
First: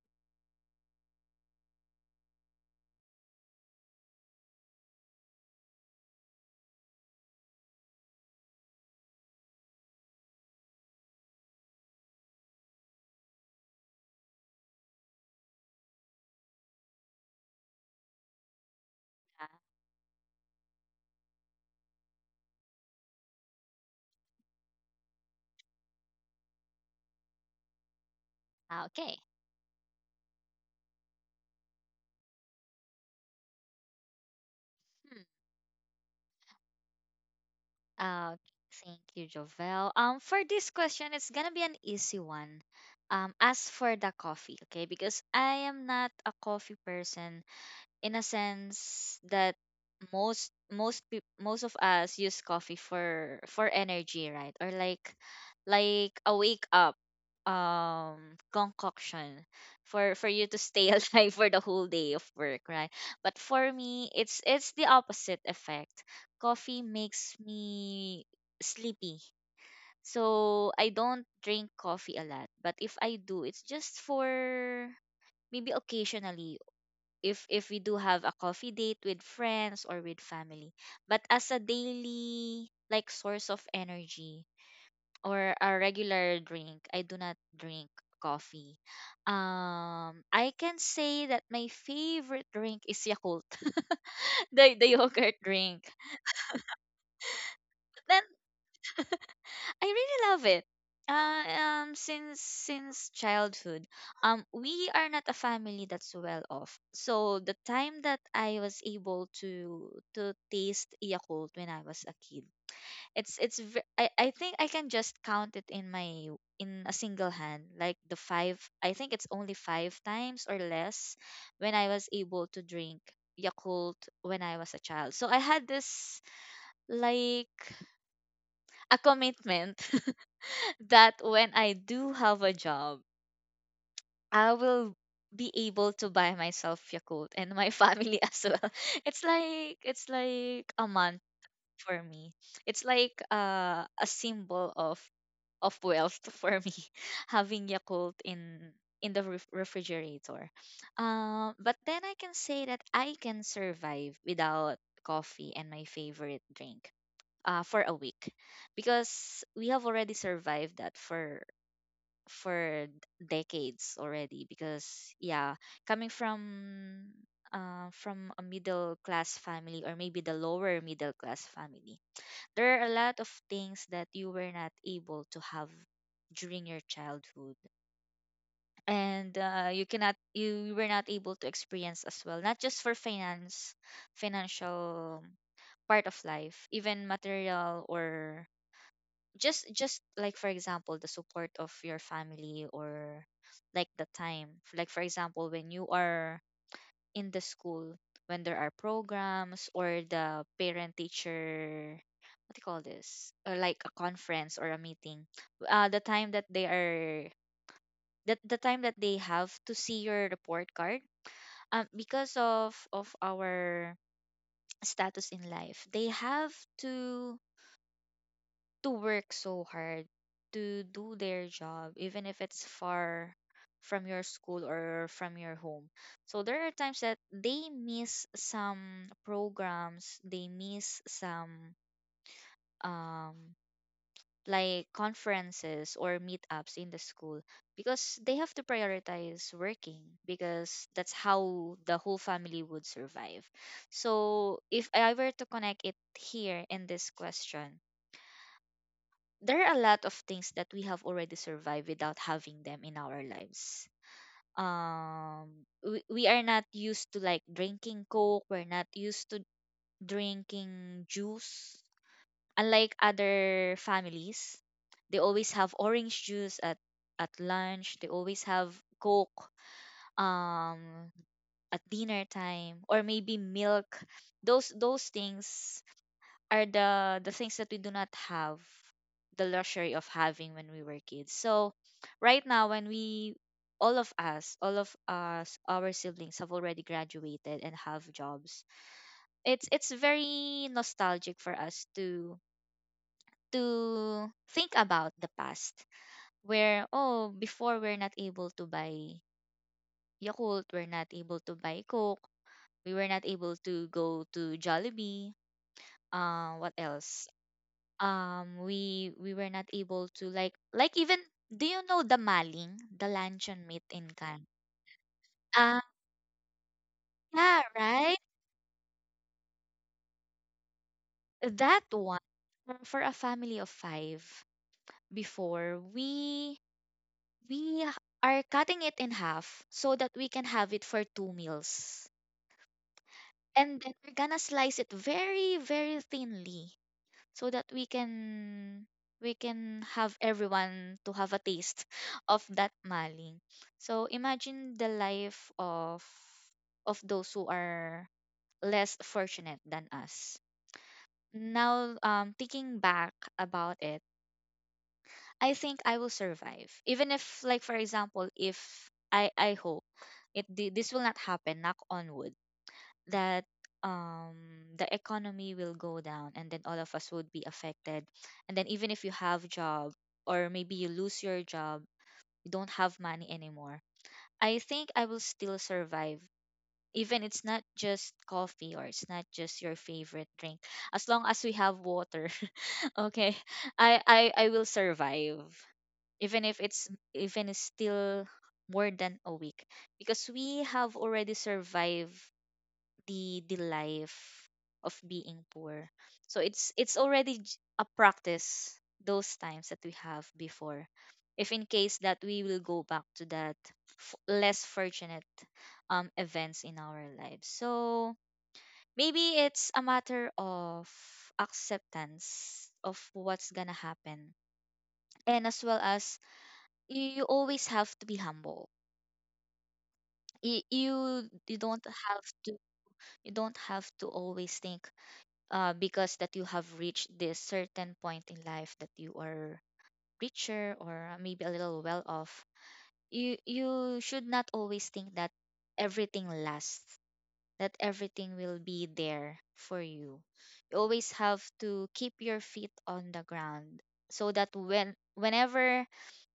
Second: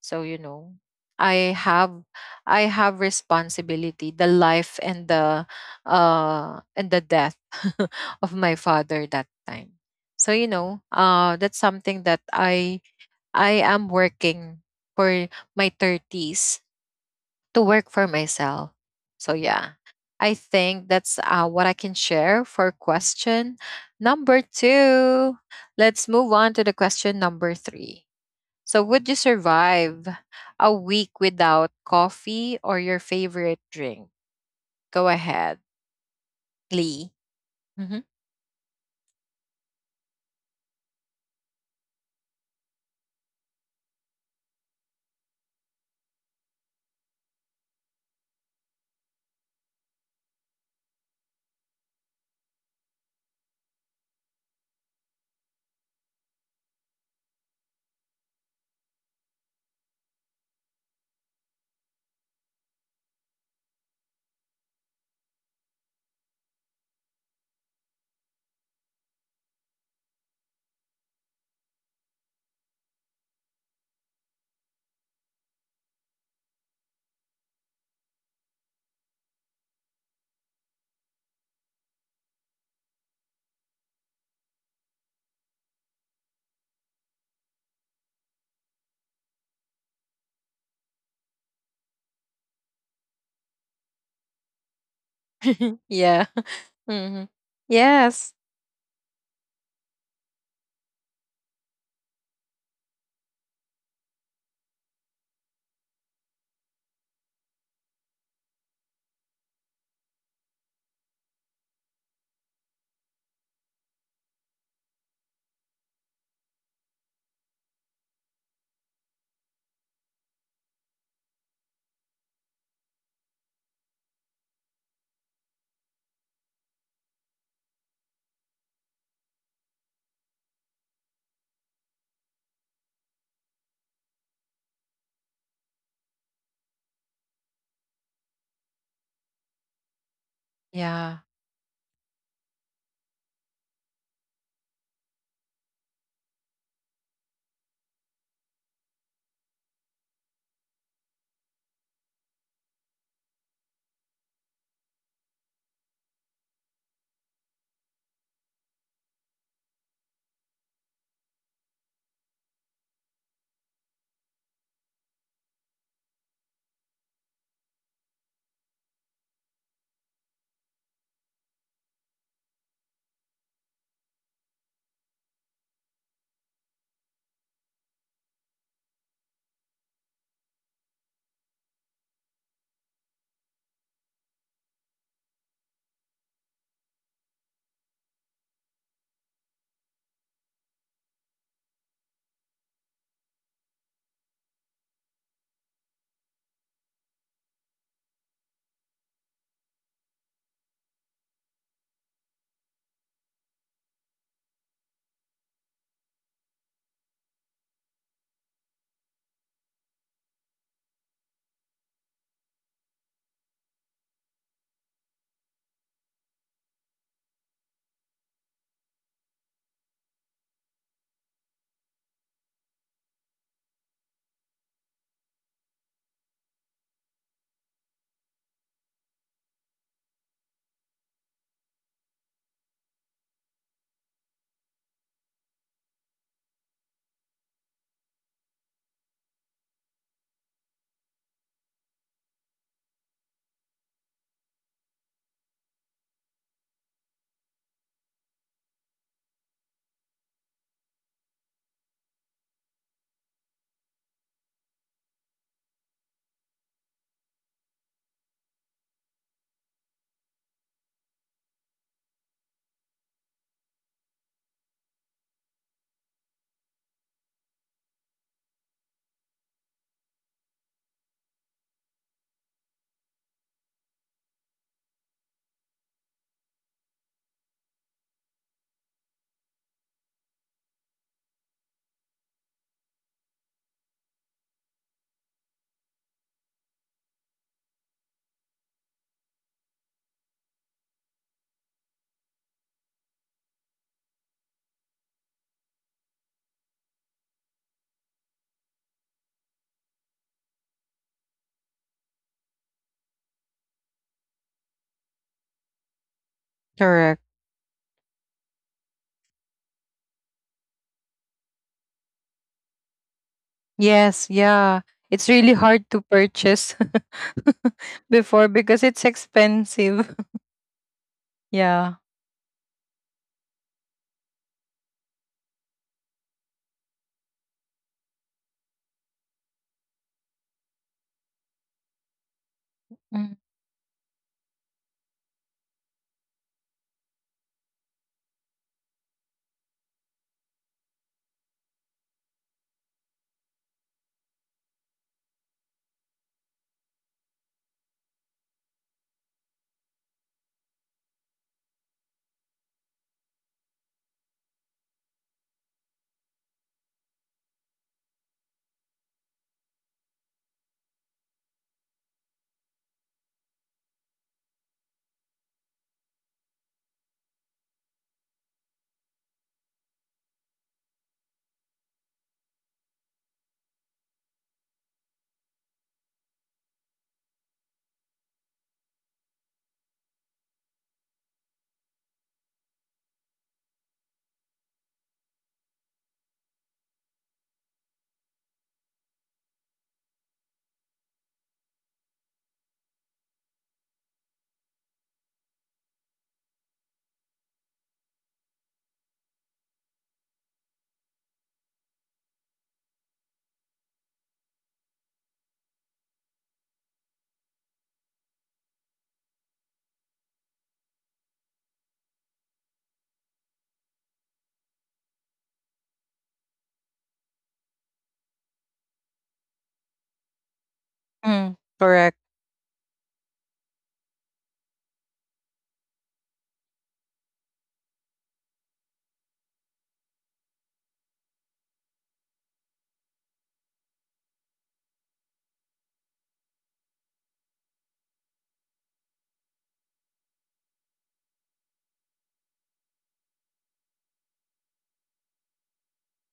Speaker 1: So, you know, I have I have responsibility, the life and the death of my father that time. So, you know, that's something that I am working for my 30s to work for myself. So,
Speaker 2: Yeah.
Speaker 1: yeah. I think that's what I can share for question number 2. Let's move on to the question number 3. So,
Speaker 2: Ah,
Speaker 1: would you
Speaker 2: okay.
Speaker 1: survive a week without coffee or your favorite drink? Go ahead, Lee. Mhm.
Speaker 2: Uh, Thank you, Jovel. For this question, it's gonna be an easy one. As for the coffee, okay, because I am not a coffee person in a sense that most of us use coffee for energy, right? Or like, a wake up um concoction for you to stay alive for the whole day of work, right? But for me it's the opposite effect. Coffee makes me sleepy. So I don't drink coffee a lot, but if I do, it's just for maybe occasionally, if we do have a coffee date with friends or with family. But as a daily, like, source of energy or a regular drink, I do not drink coffee. I can say that my favorite drink is Yakult, the yogurt drink.
Speaker 1: Yeah. Hmm.
Speaker 2: Then
Speaker 1: Yes.
Speaker 2: I really love it. Uh, since childhood, we are not a family that's well off. So the time that I was able to taste Yakult when I was a kid, it's ve- I think I can just count it in my in a single hand, like the five. I think it's only five times or less when I was able to drink Yakult when I was a child. So I had this, like, a commitment that when I do have a job, I will be able to buy myself Yakult and my family as well. It's like a
Speaker 1: Yeah.
Speaker 2: month for me. It's like a symbol of wealth for me having Yakult in refrigerator. But then I can say that I can survive without coffee and my favorite drink for a week, because we have already survived that for decades already, because yeah, coming from a middle class family, or maybe the lower middle class family. There are a lot of things that you were not able to have during your childhood, and you were not able to experience as well. Not just for finance financial part of life, even material, or just like, for example, the support of your family, or like the time, like for example, when you are in the school, when there are programs, or the parent teacher what do you call this, or like a conference or a meeting, the time that the time that they have to see your report card. Because of our status in life, they have to to work so hard to do their job, even if it's far from your school or from your home. So there are times that they miss some programs, they miss some um like conferences or meetups in the school, because they have to prioritize working, because that's how the whole family would survive. So if I were to connect it here in this question, there are a lot of things that we have already survived without having them in our lives. We are not used to, like, drinking Coke, we're not used to drinking juice. Unlike other families, they always have orange juice at lunch, they always have Coke um at dinner time, or maybe milk. Those things are the things that we do not have the luxury of having when we were kids. So right now, when we all of us, our siblings have already graduated and have jobs. It's very nostalgic for us to think about the past where, oh, before, we're not able to buy Yakult, we're not able to buy Coke, we were not able to go to Jollibee. What
Speaker 1: Correct.
Speaker 2: else? We were not able to, like, even, do you know the maling, the luncheon meat in
Speaker 1: Yes.
Speaker 2: Can?
Speaker 1: Yeah. It's really hard
Speaker 2: Ah,
Speaker 1: to purchase.
Speaker 2: yeah, right,
Speaker 1: Before, because it's expensive.
Speaker 2: that
Speaker 1: Yeah.
Speaker 2: one. For a family of five, before we are cutting it in half so that we can have it for two meals, and then we're gonna slice it very, very thinly, so that we can have everyone to have a taste of that maling. So imagine the life of those who are less fortunate than us. Now, thinking back about it, I think I will survive. Even if, like for example, if I hope this will not happen. Knock on wood that um the economy will go down, and then all of us would be affected, and then even if you have job, or maybe you lose your job, you don't have money anymore, I think I will still survive, even it's not just coffee, or it's not just your favorite drink. As long as we have water, okay, I will survive, even if it's still more than a week, because we have already survived the life of being poor. So it's already a practice, those times that we have before, if in case that we will go back to that less fortunate events in our lives. So maybe it's a matter of acceptance of what's gonna happen, and as well as, you always have to be humble. You
Speaker 1: Mhm.
Speaker 2: don't
Speaker 1: Correct.
Speaker 2: have to always think, because that you have reached this certain point in life that you are richer, or maybe a little well off. You should not always think that everything lasts, that everything will be there for you. You always have to keep your feet on the ground, so that whenever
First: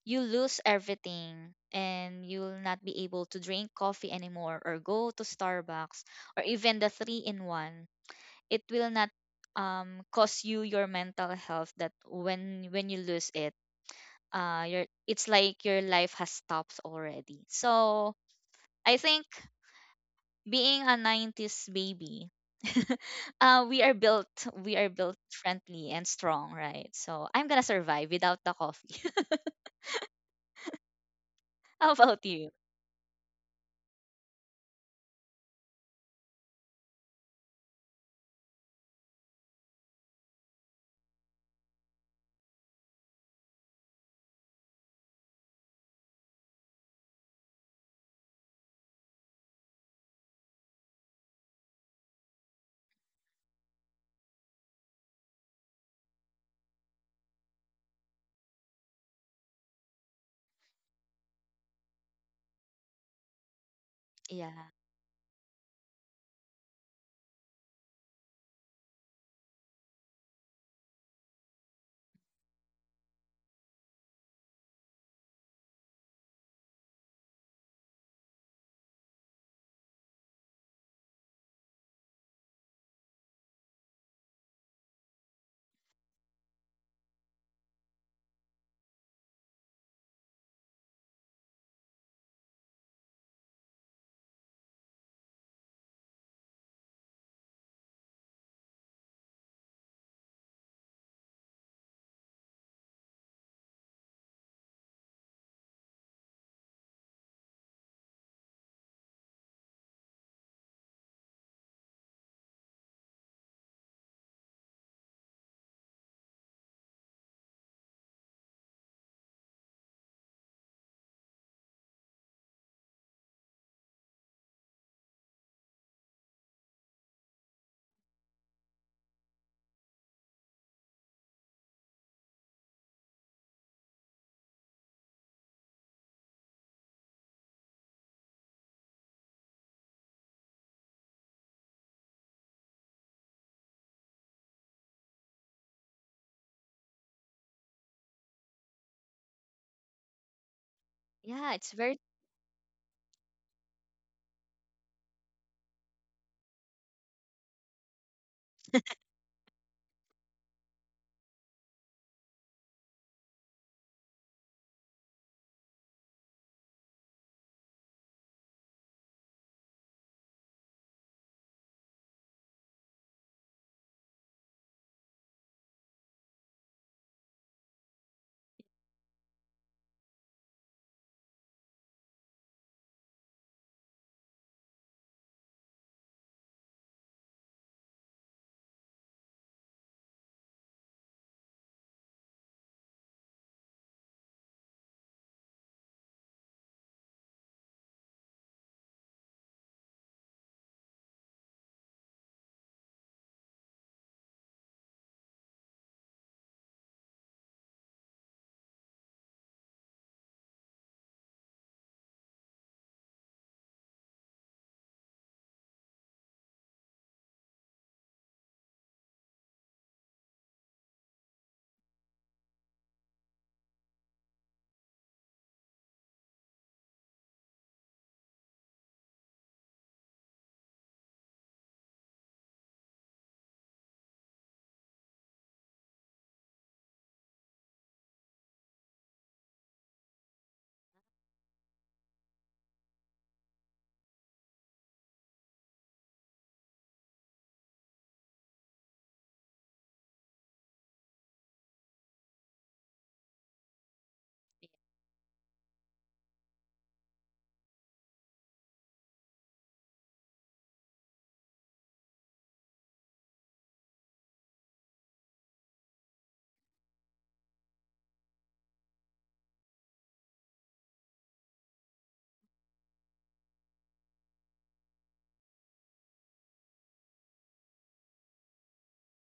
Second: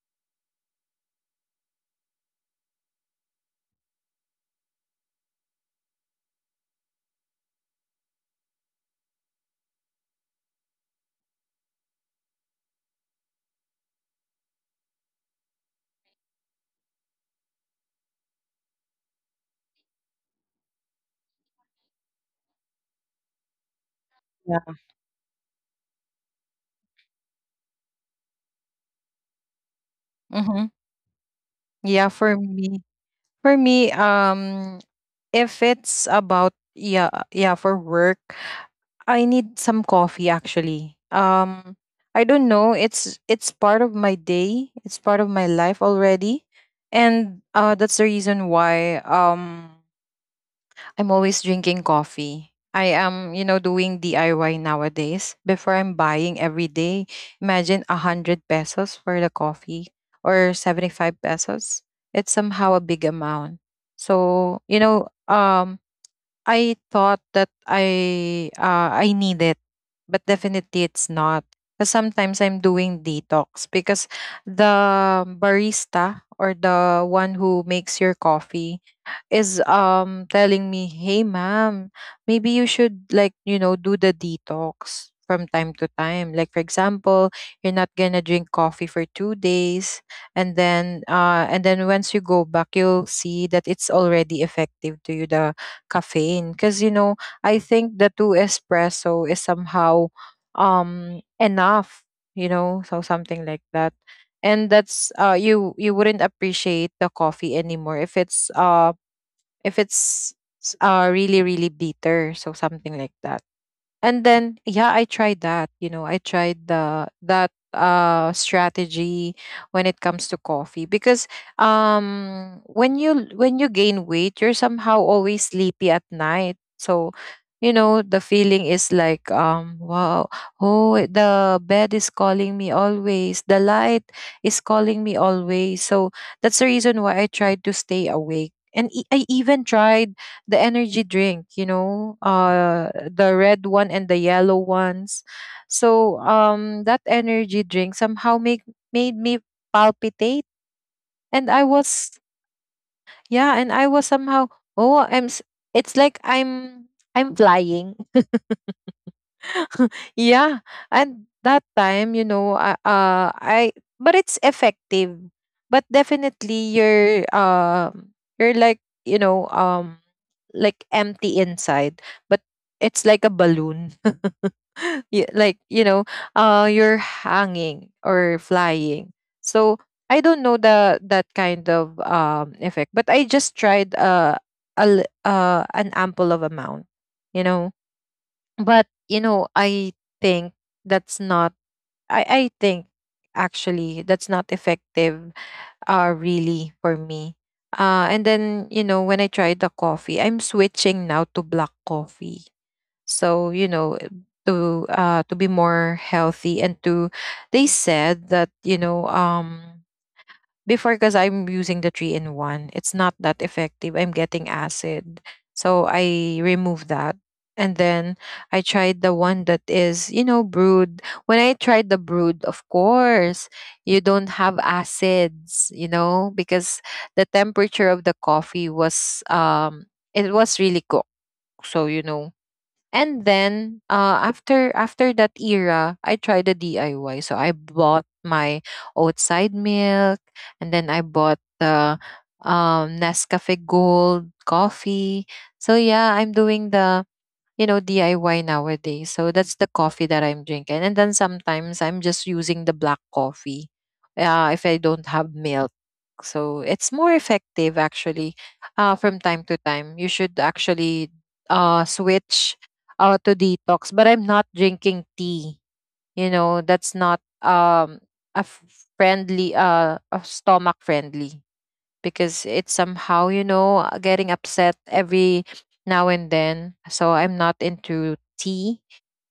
Speaker 2: you lose everything and you'll not be able to drink coffee anymore, or go to Starbucks, or even the 3 in 1, it will not cause you your mental health that when you lose it, your it's like your life has stopped already. So I think being a 90s baby, uh we are built
Speaker 1: Yeah.
Speaker 2: we are built friendly and strong, right? So I'm gonna survive without the coffee.
Speaker 1: Hmm.
Speaker 2: How
Speaker 1: Yeah.
Speaker 2: about you?
Speaker 1: For me, if it's about, yeah, yeah, for work. I need some coffee actually. I don't know, it's part of my day, it's part of my life already. And that's the reason why I'm always drinking coffee. I am, you know, doing DIY nowadays. Before, I'm buying every day, imagine a hundred pesos for the coffee or 75 pesos. It's somehow a big amount. So,
Speaker 2: Yeah,
Speaker 1: you know, I thought that I need it, but definitely it's not. Because sometimes I'm doing detox, because the barista or the one who makes your coffee is telling me, "Hey, ma'am, maybe you should, like, you know, do the detox." From time to time, like, for example, you're not gonna drink coffee for 2 days, and then once you go back, you'll see that it's already effective to you, the caffeine, because, you know, I think the two espresso is somehow enough, you know, so something like that. And that's you, you wouldn't appreciate the coffee anymore if it's really, really bitter, so something like that. And then yeah, I tried that. You know, I tried the that strategy when it comes to coffee, because when you gain weight, you're somehow always sleepy at night. So you know the feeling is like, wow, oh, the bed is calling me always, the light is calling me always. So that's the reason why I tried to stay awake, and I even tried the energy drink, you know, the red one and the yellow ones. So that energy drink somehow make, made me palpitate, and
Speaker 2: yeah.
Speaker 1: I
Speaker 2: It's very.
Speaker 1: was, yeah, and I was somehow, oh, it's like I'm flying. Yeah. And that time, you know, I, but it's effective. But definitely you're like, you know, like empty inside, but it's like a balloon. Like, you know, you're hanging or flying. So I don't know the that kind of effect, but I just tried an ample of amount, you know. But you know, I think that's not. I think actually that's not effective. Really, for me. And then, you know, when I tried the coffee, I'm switching now to black coffee. So to be more healthy. And to they said that before, because I'm using the three in one, it's not that effective. I'm getting acid, so I remove that. And then I tried the one that is, you know, brewed. When I tried the brewed, of course, you don't have acids, you know, because the temperature of the coffee was it was really cooked. So, you know. And then after that era, I tried the DIY. So I bought my outside milk, and then I bought the Nescafe Gold coffee. So yeah, I'm doing the, you know, DIY nowadays. So that's the coffee that I'm drinking. And then sometimes I'm just using the black coffee, if I don't have milk. So it's more effective actually, from time to time. You should actually switch to detox, but I'm not drinking tea. You know, that's not a f- friendly, a stomach friendly, because it's somehow, you know, getting upset every now and then. So I'm not into tea.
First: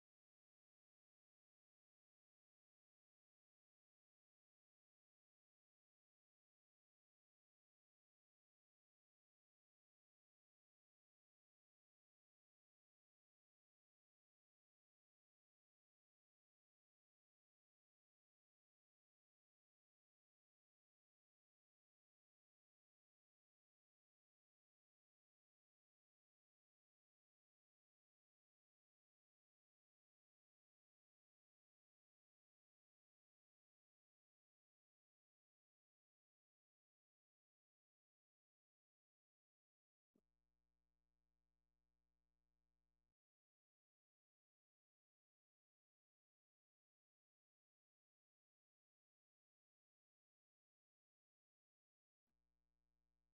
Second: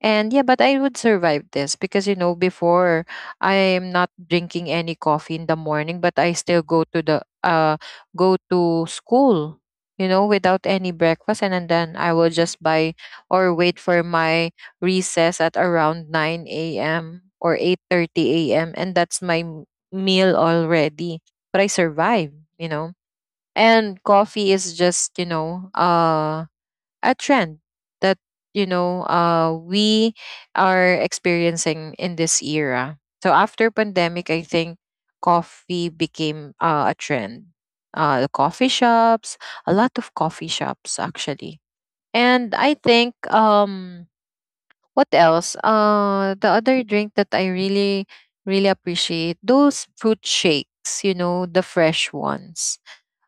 Speaker 1: And yeah, but I would survive this, because you know, before, I'm not drinking any coffee in the morning, but I still go to the go to school, you know, without any breakfast, and, then I will just buy or wait for my recess at around nine a.m. or 8:30 a.m., and that's my meal already. But I survive, you know. And coffee is just, you know, a trend that, you know, we are experiencing in this era. So after pandemic, I think coffee became, a trend. The coffee shops, a lot of coffee shops actually. And I think, what else? The other drink that I really really appreciate, those fruit shakes. You know, the fresh ones.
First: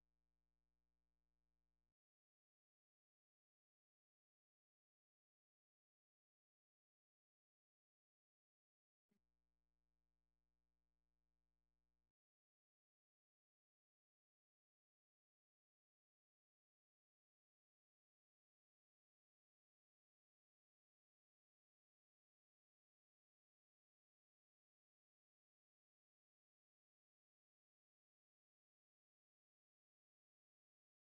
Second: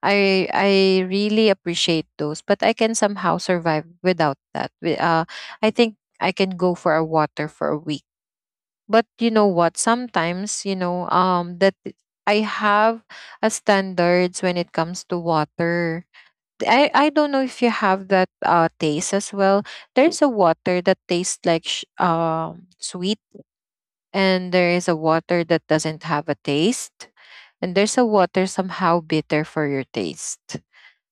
Speaker 1: I really appreciate those, but I can somehow survive without that. I think I can go for a water for a week. But you know what? Sometimes that I have a standards when it comes to water. I don't know if you have that taste as well. There's a water that tastes like sweet, and there is a water that doesn't have a taste, and there's a water somehow bitter for your taste.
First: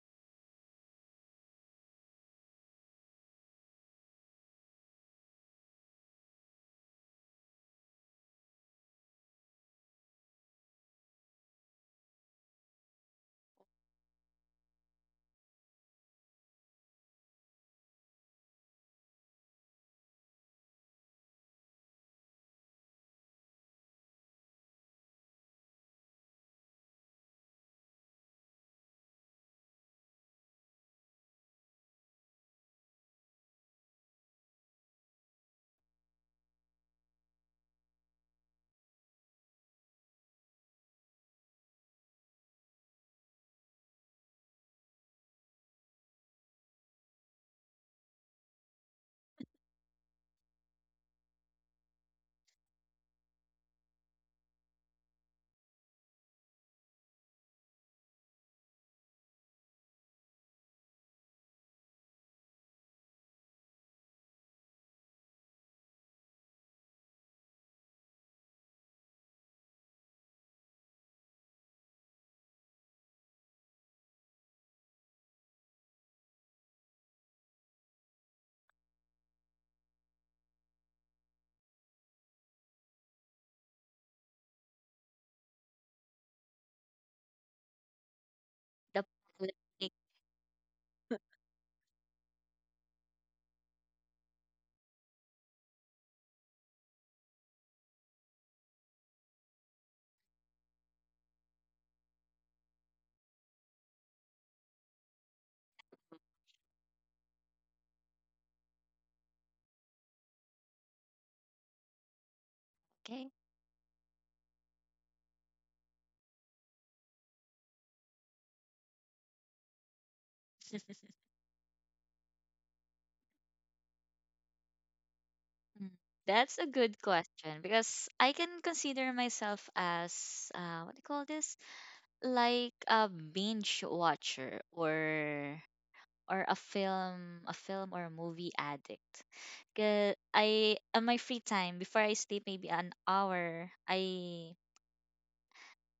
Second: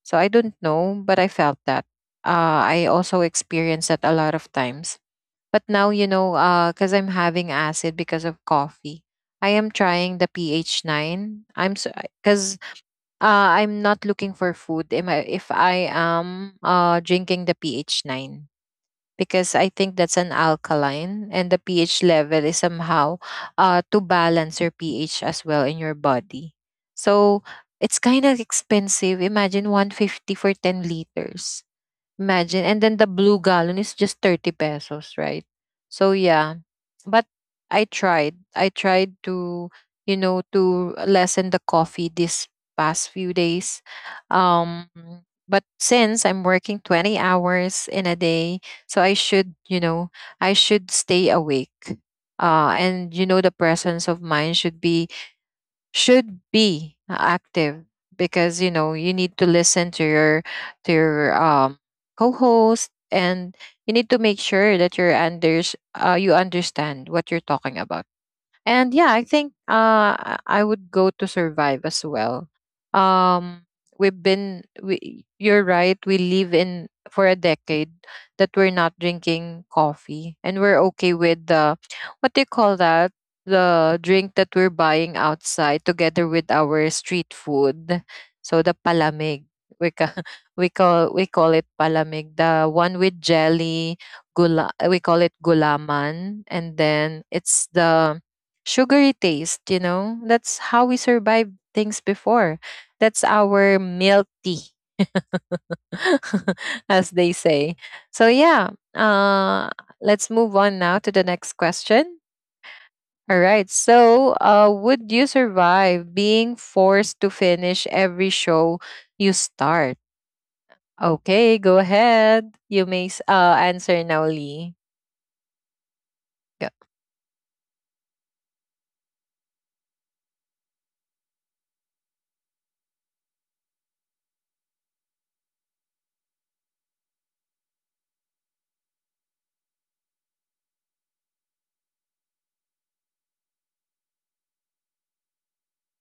Speaker 1: So I don't know, but I felt that. I also experienced that a lot of times. But now, you know, because I'm having acid because of coffee, I am trying the pH 9. I'm because I'm not looking for food. Am I, if I am, drinking the pH 9, because I think that's an alkaline, and the pH level is somehow, to balance your pH as well in your body. So it's kind of expensive. Imagine 150 for 10 liters. Imagine, and then the blue gallon is just 30 pesos, right? So yeah, but I tried. I tried to, you know, to lessen the coffee this past few days. Um but since I'm working 20 hours in a day, so I should, you know, I should stay awake. And you know, the presence of mind should be active, because you know, you need to listen to your to your um co-host, and you need to make sure that you understand what you're talking about. And yeah, I think I would go to survive as well. Um we've been we You're right, we live in for a decade that we're not drinking coffee, and we're okay with the, what do you call that? The drink that we're buying outside together with our street food. So the
Speaker 2: The.
Speaker 1: palamig. We ca- we call it palamig. The one with jelly, gula, we call it gulaman. And then it's the sugary taste, you know? That's how we survived things before. That's our milk tea, as they say. So, yeah, uh, let's move on now to the next question.
Speaker 2: Okay.
Speaker 1: All right. So, would you survive being forced to finish every show you start? Okay, go ahead. You may answer now, Lee.
Speaker 2: Mm. That's a
Speaker 1: Yeah.
Speaker 2: good question, because I can consider myself as, what do you call this? Like a binge watcher, or a film or a movie addict. 'Cause I, on my free time before I sleep, maybe an hour, I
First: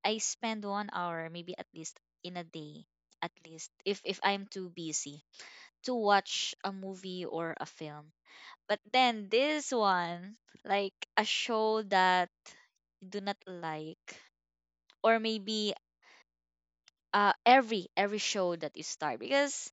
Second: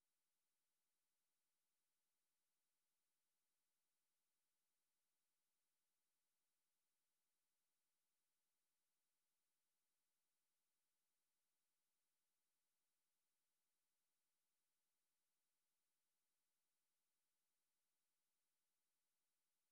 Speaker 2: I spend 1 hour maybe at least in a day, at least, if I'm too busy, to watch a movie or a film. But then this one, like a show that I do not like, or maybe, every show that you start, because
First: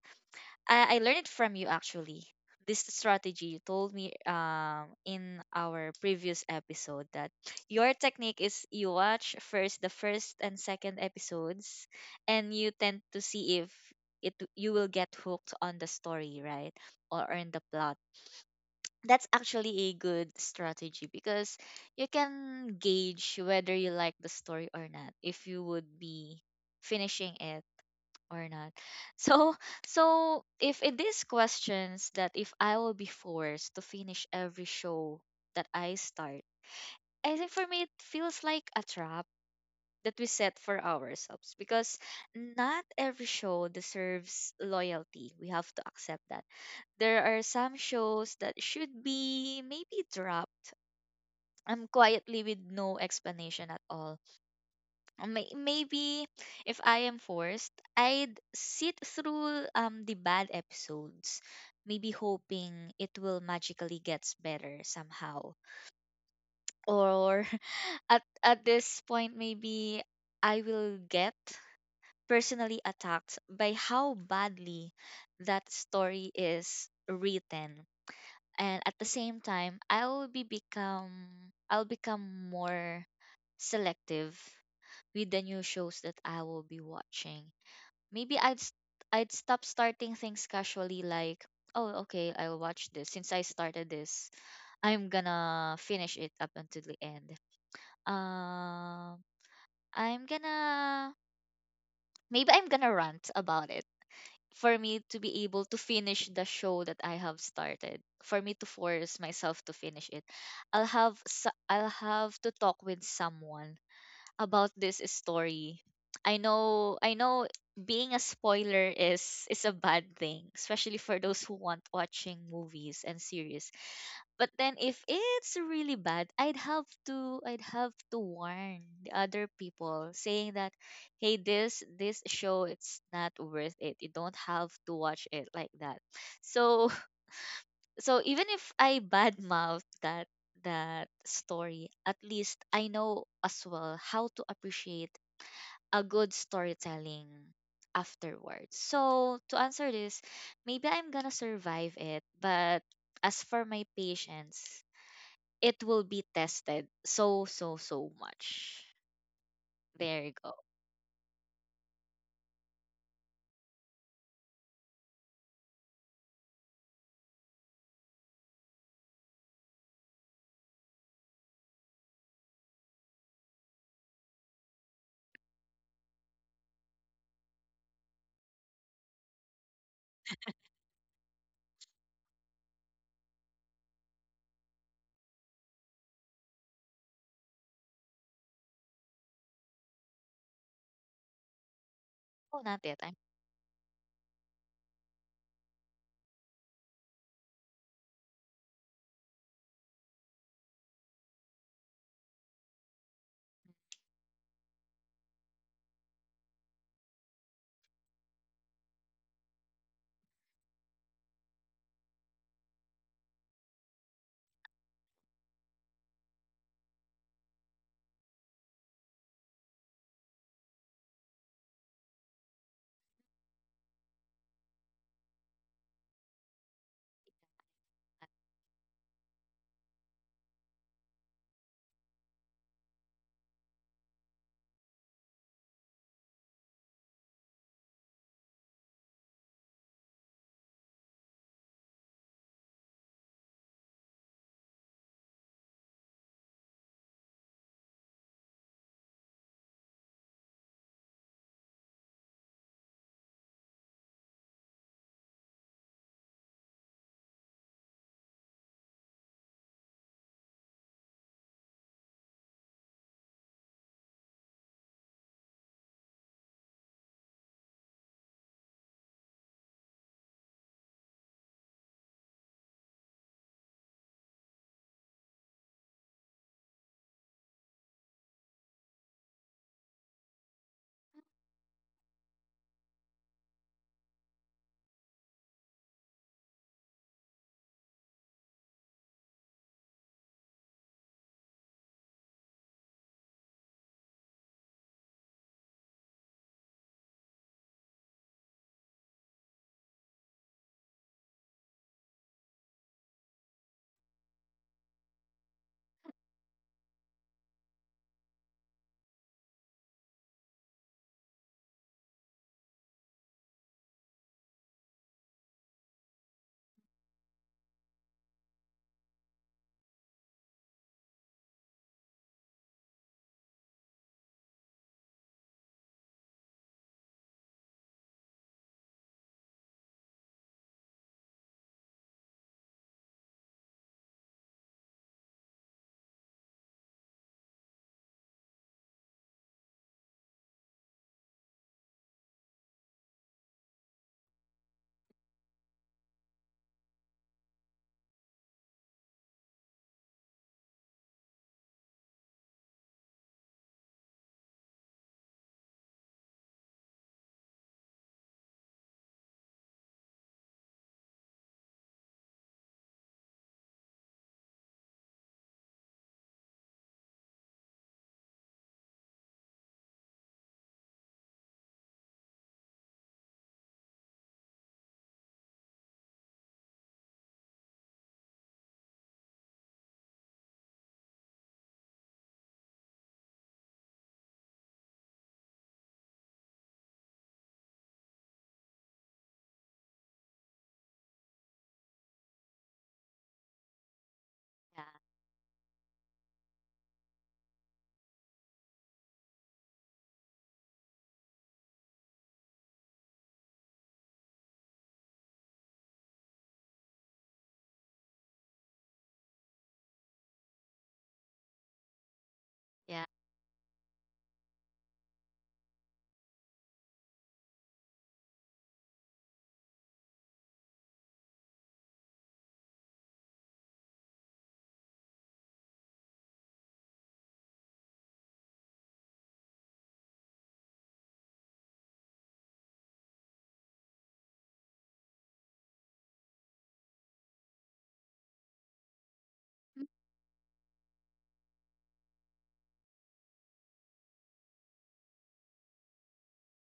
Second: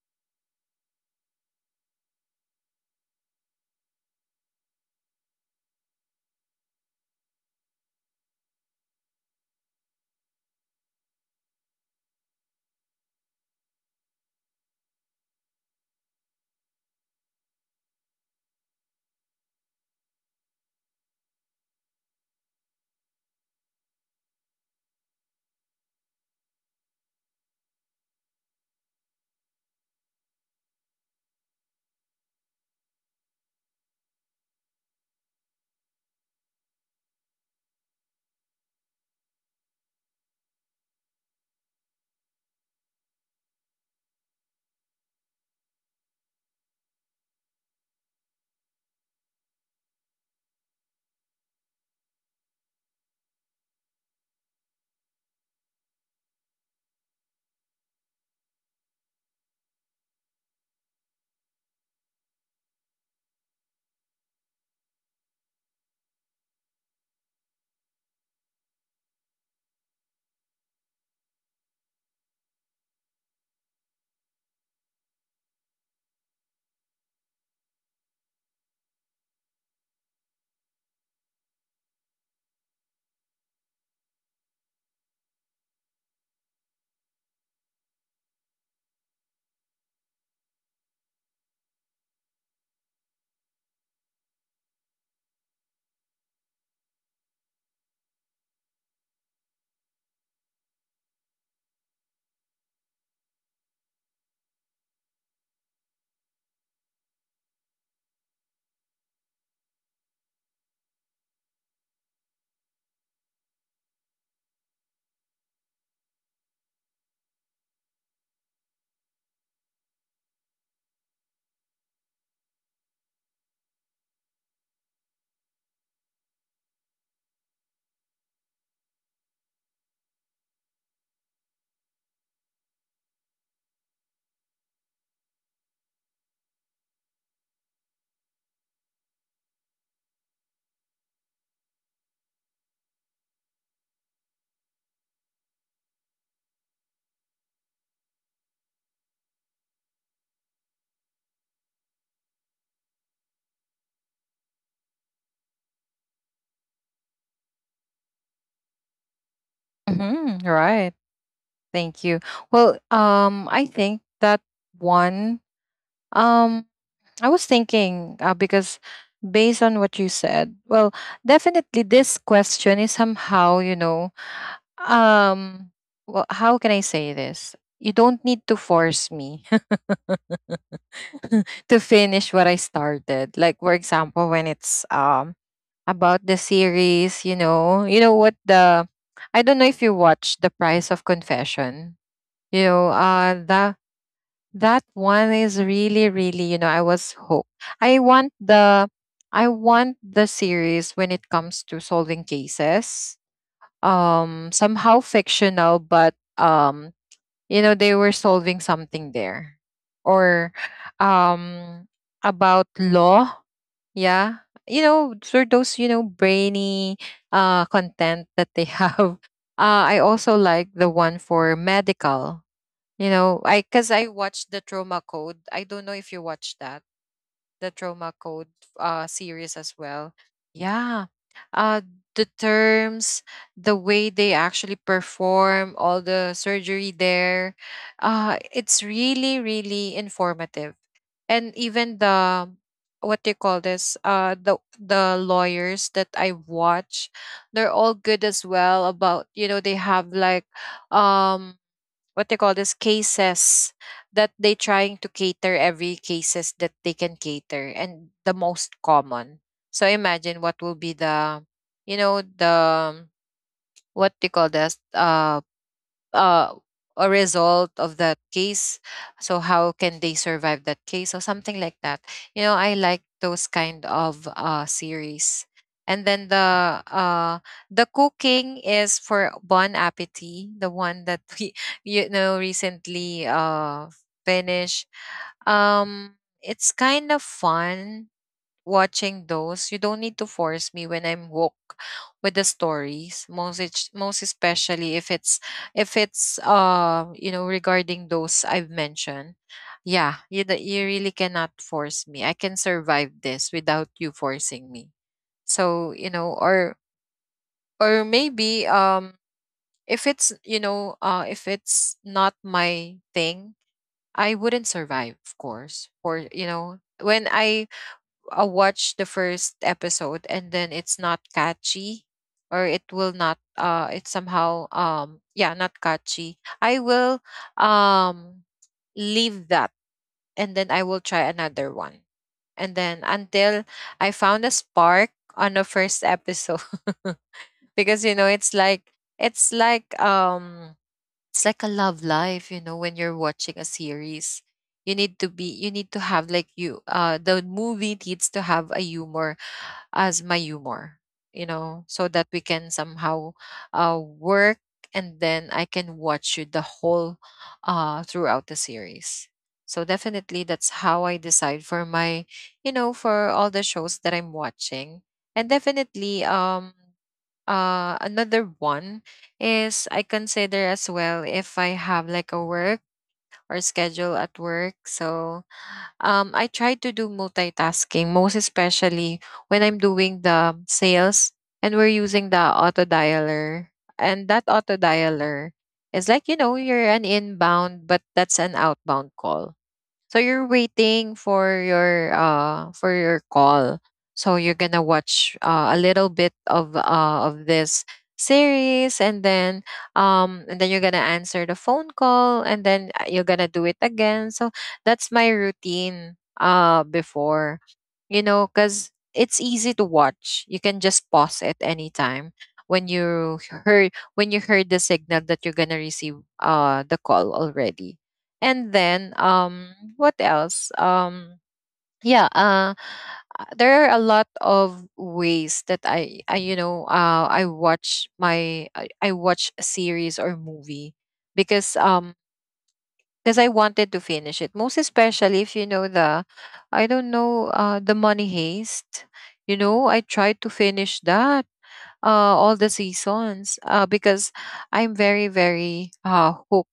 Speaker 2: I learned it from you, actually. This strategy you told me in our previous episode, that your technique is you watch first the first and second episodes, and you tend to see if it you will get hooked on the story, right? Or on the plot. That's actually a good strategy, because you can gauge whether you like the story or not, if you would be finishing it or not. So, so, if it is questions that if I will be forced to finish every show that I start, I think for me it feels like a trap that we set for ourselves, because not every show deserves loyalty. We have to accept that. There are some shows that should be maybe dropped quietly with no explanation at all. Maybe if I am forced, I'd sit through the bad episodes, maybe hoping it will magically gets better somehow. Or at this point, maybe I will get personally attacked by how badly that story is written. And at the same time, I'll become more selective with the new shows that I will be watching. Maybe I'd st- I'd stop starting things casually, like, oh, okay, I'll watch this. Since I started this, I'm gonna finish it up until the end. Um, I'm gonna Maybe I'm gonna rant about it for me to be able to finish the show that I have started. For me to force myself to finish it, I'll have to talk with someone about this story. I know being a spoiler is a bad thing, especially for those who want watching movies and series. But then if it's really bad, I'd have to warn the other people, saying that, hey, this show, it's not worth it. You don't have to watch it like that. So, so even if I badmouth that story, at least I know as well how to appreciate a good storytelling afterwards. So to answer this, maybe I'm gonna survive it, but as for my patience, it will be tested so, so, so much. There you
Speaker 1: Mhm.
Speaker 2: go.
Speaker 1: Right. Thank you. Well, I think that one, um, I was thinking, because based on what you said, well, definitely this question is somehow, you know, um, well, how can I say this? You don't need to force me to finish what I started. Like for example, when it's about the series, you know what the I don't know if you watch The Price of Confession. You
Speaker 2: Oh, not
Speaker 1: know,
Speaker 2: yet. I'm—
Speaker 1: the That one is really, really, you know, I was hooked. I want the I want the series when it comes to solving cases. Somehow fictional, but you know, they were solving something there. Or um about law, yeah. You know, for those, you know, brainy content that they have. I also like the one for medical, you know. I Because I watched the Trauma Code. I don't know if you watched that, the Trauma Code series as well. Yeah. Uh the terms, the way they actually perform all the surgery there, it's really really informative. And even the what they call this the lawyers that I watch, they're all good as well about, you know, they have like, um what they call this, cases that they trying to cater, every cases that they can cater, and the most common. So imagine what will be the, you know, the what they call this uh, a result of that case. So how can they survive that case or something like that? You know, I like those kind of, series. And then the, the cooking is for Bon Appetit, the one that we you know recently finished. Um, it's kind of fun watching those. You don't need to force me when I'm woke with the stories. Most especially if it's if it's you know, regarding those I've mentioned. Yeah, you really cannot force me. I can survive this without you forcing me. So you know, or maybe if it's, you know, if it's not my thing, I wouldn't survive. Of course, or you know, when I, watch the first episode and then it's not catchy, or it will not, it's somehow, yeah, not catchy. I will um leave that and then I will try another one, and then until I found a spark on the first episode. Because you know, it's like, it's like um it's like a love life, you know. When you're watching a series, you need to have like, you the movie needs to have a humor as my humor, you know, so that we can somehow, work, and then I can watch you the whole, throughout the series. So definitely that's how I decide for my, you know, for all the shows that I'm watching. And definitely another one is, I consider as well if I have like a work or schedule at work. So I try to do multitasking, most especially when I'm doing the sales and we're using the auto dialer. And that auto dialer is like, you know, you're an inbound, but that's an outbound call. So you're waiting for your call. So you're gonna
Speaker 2: yeah,
Speaker 1: watch, a little bit of this series, and then you're gonna answer the phone call, and then, you're gonna do it again. So that's my routine, before. You know, cuz it's easy to watch. You can just pause it anytime when
Speaker 2: yeah.
Speaker 1: you heard, the signal that you're gonna receive the call already. And then what else yeah there are a lot of ways that I you know, I watch a series or movie, because um because I wanted to finish it, most especially if you know, the, I don't know, the Money Heist. You know, I tried to finish that, uh, all the seasons, because I'm very, very, hooked.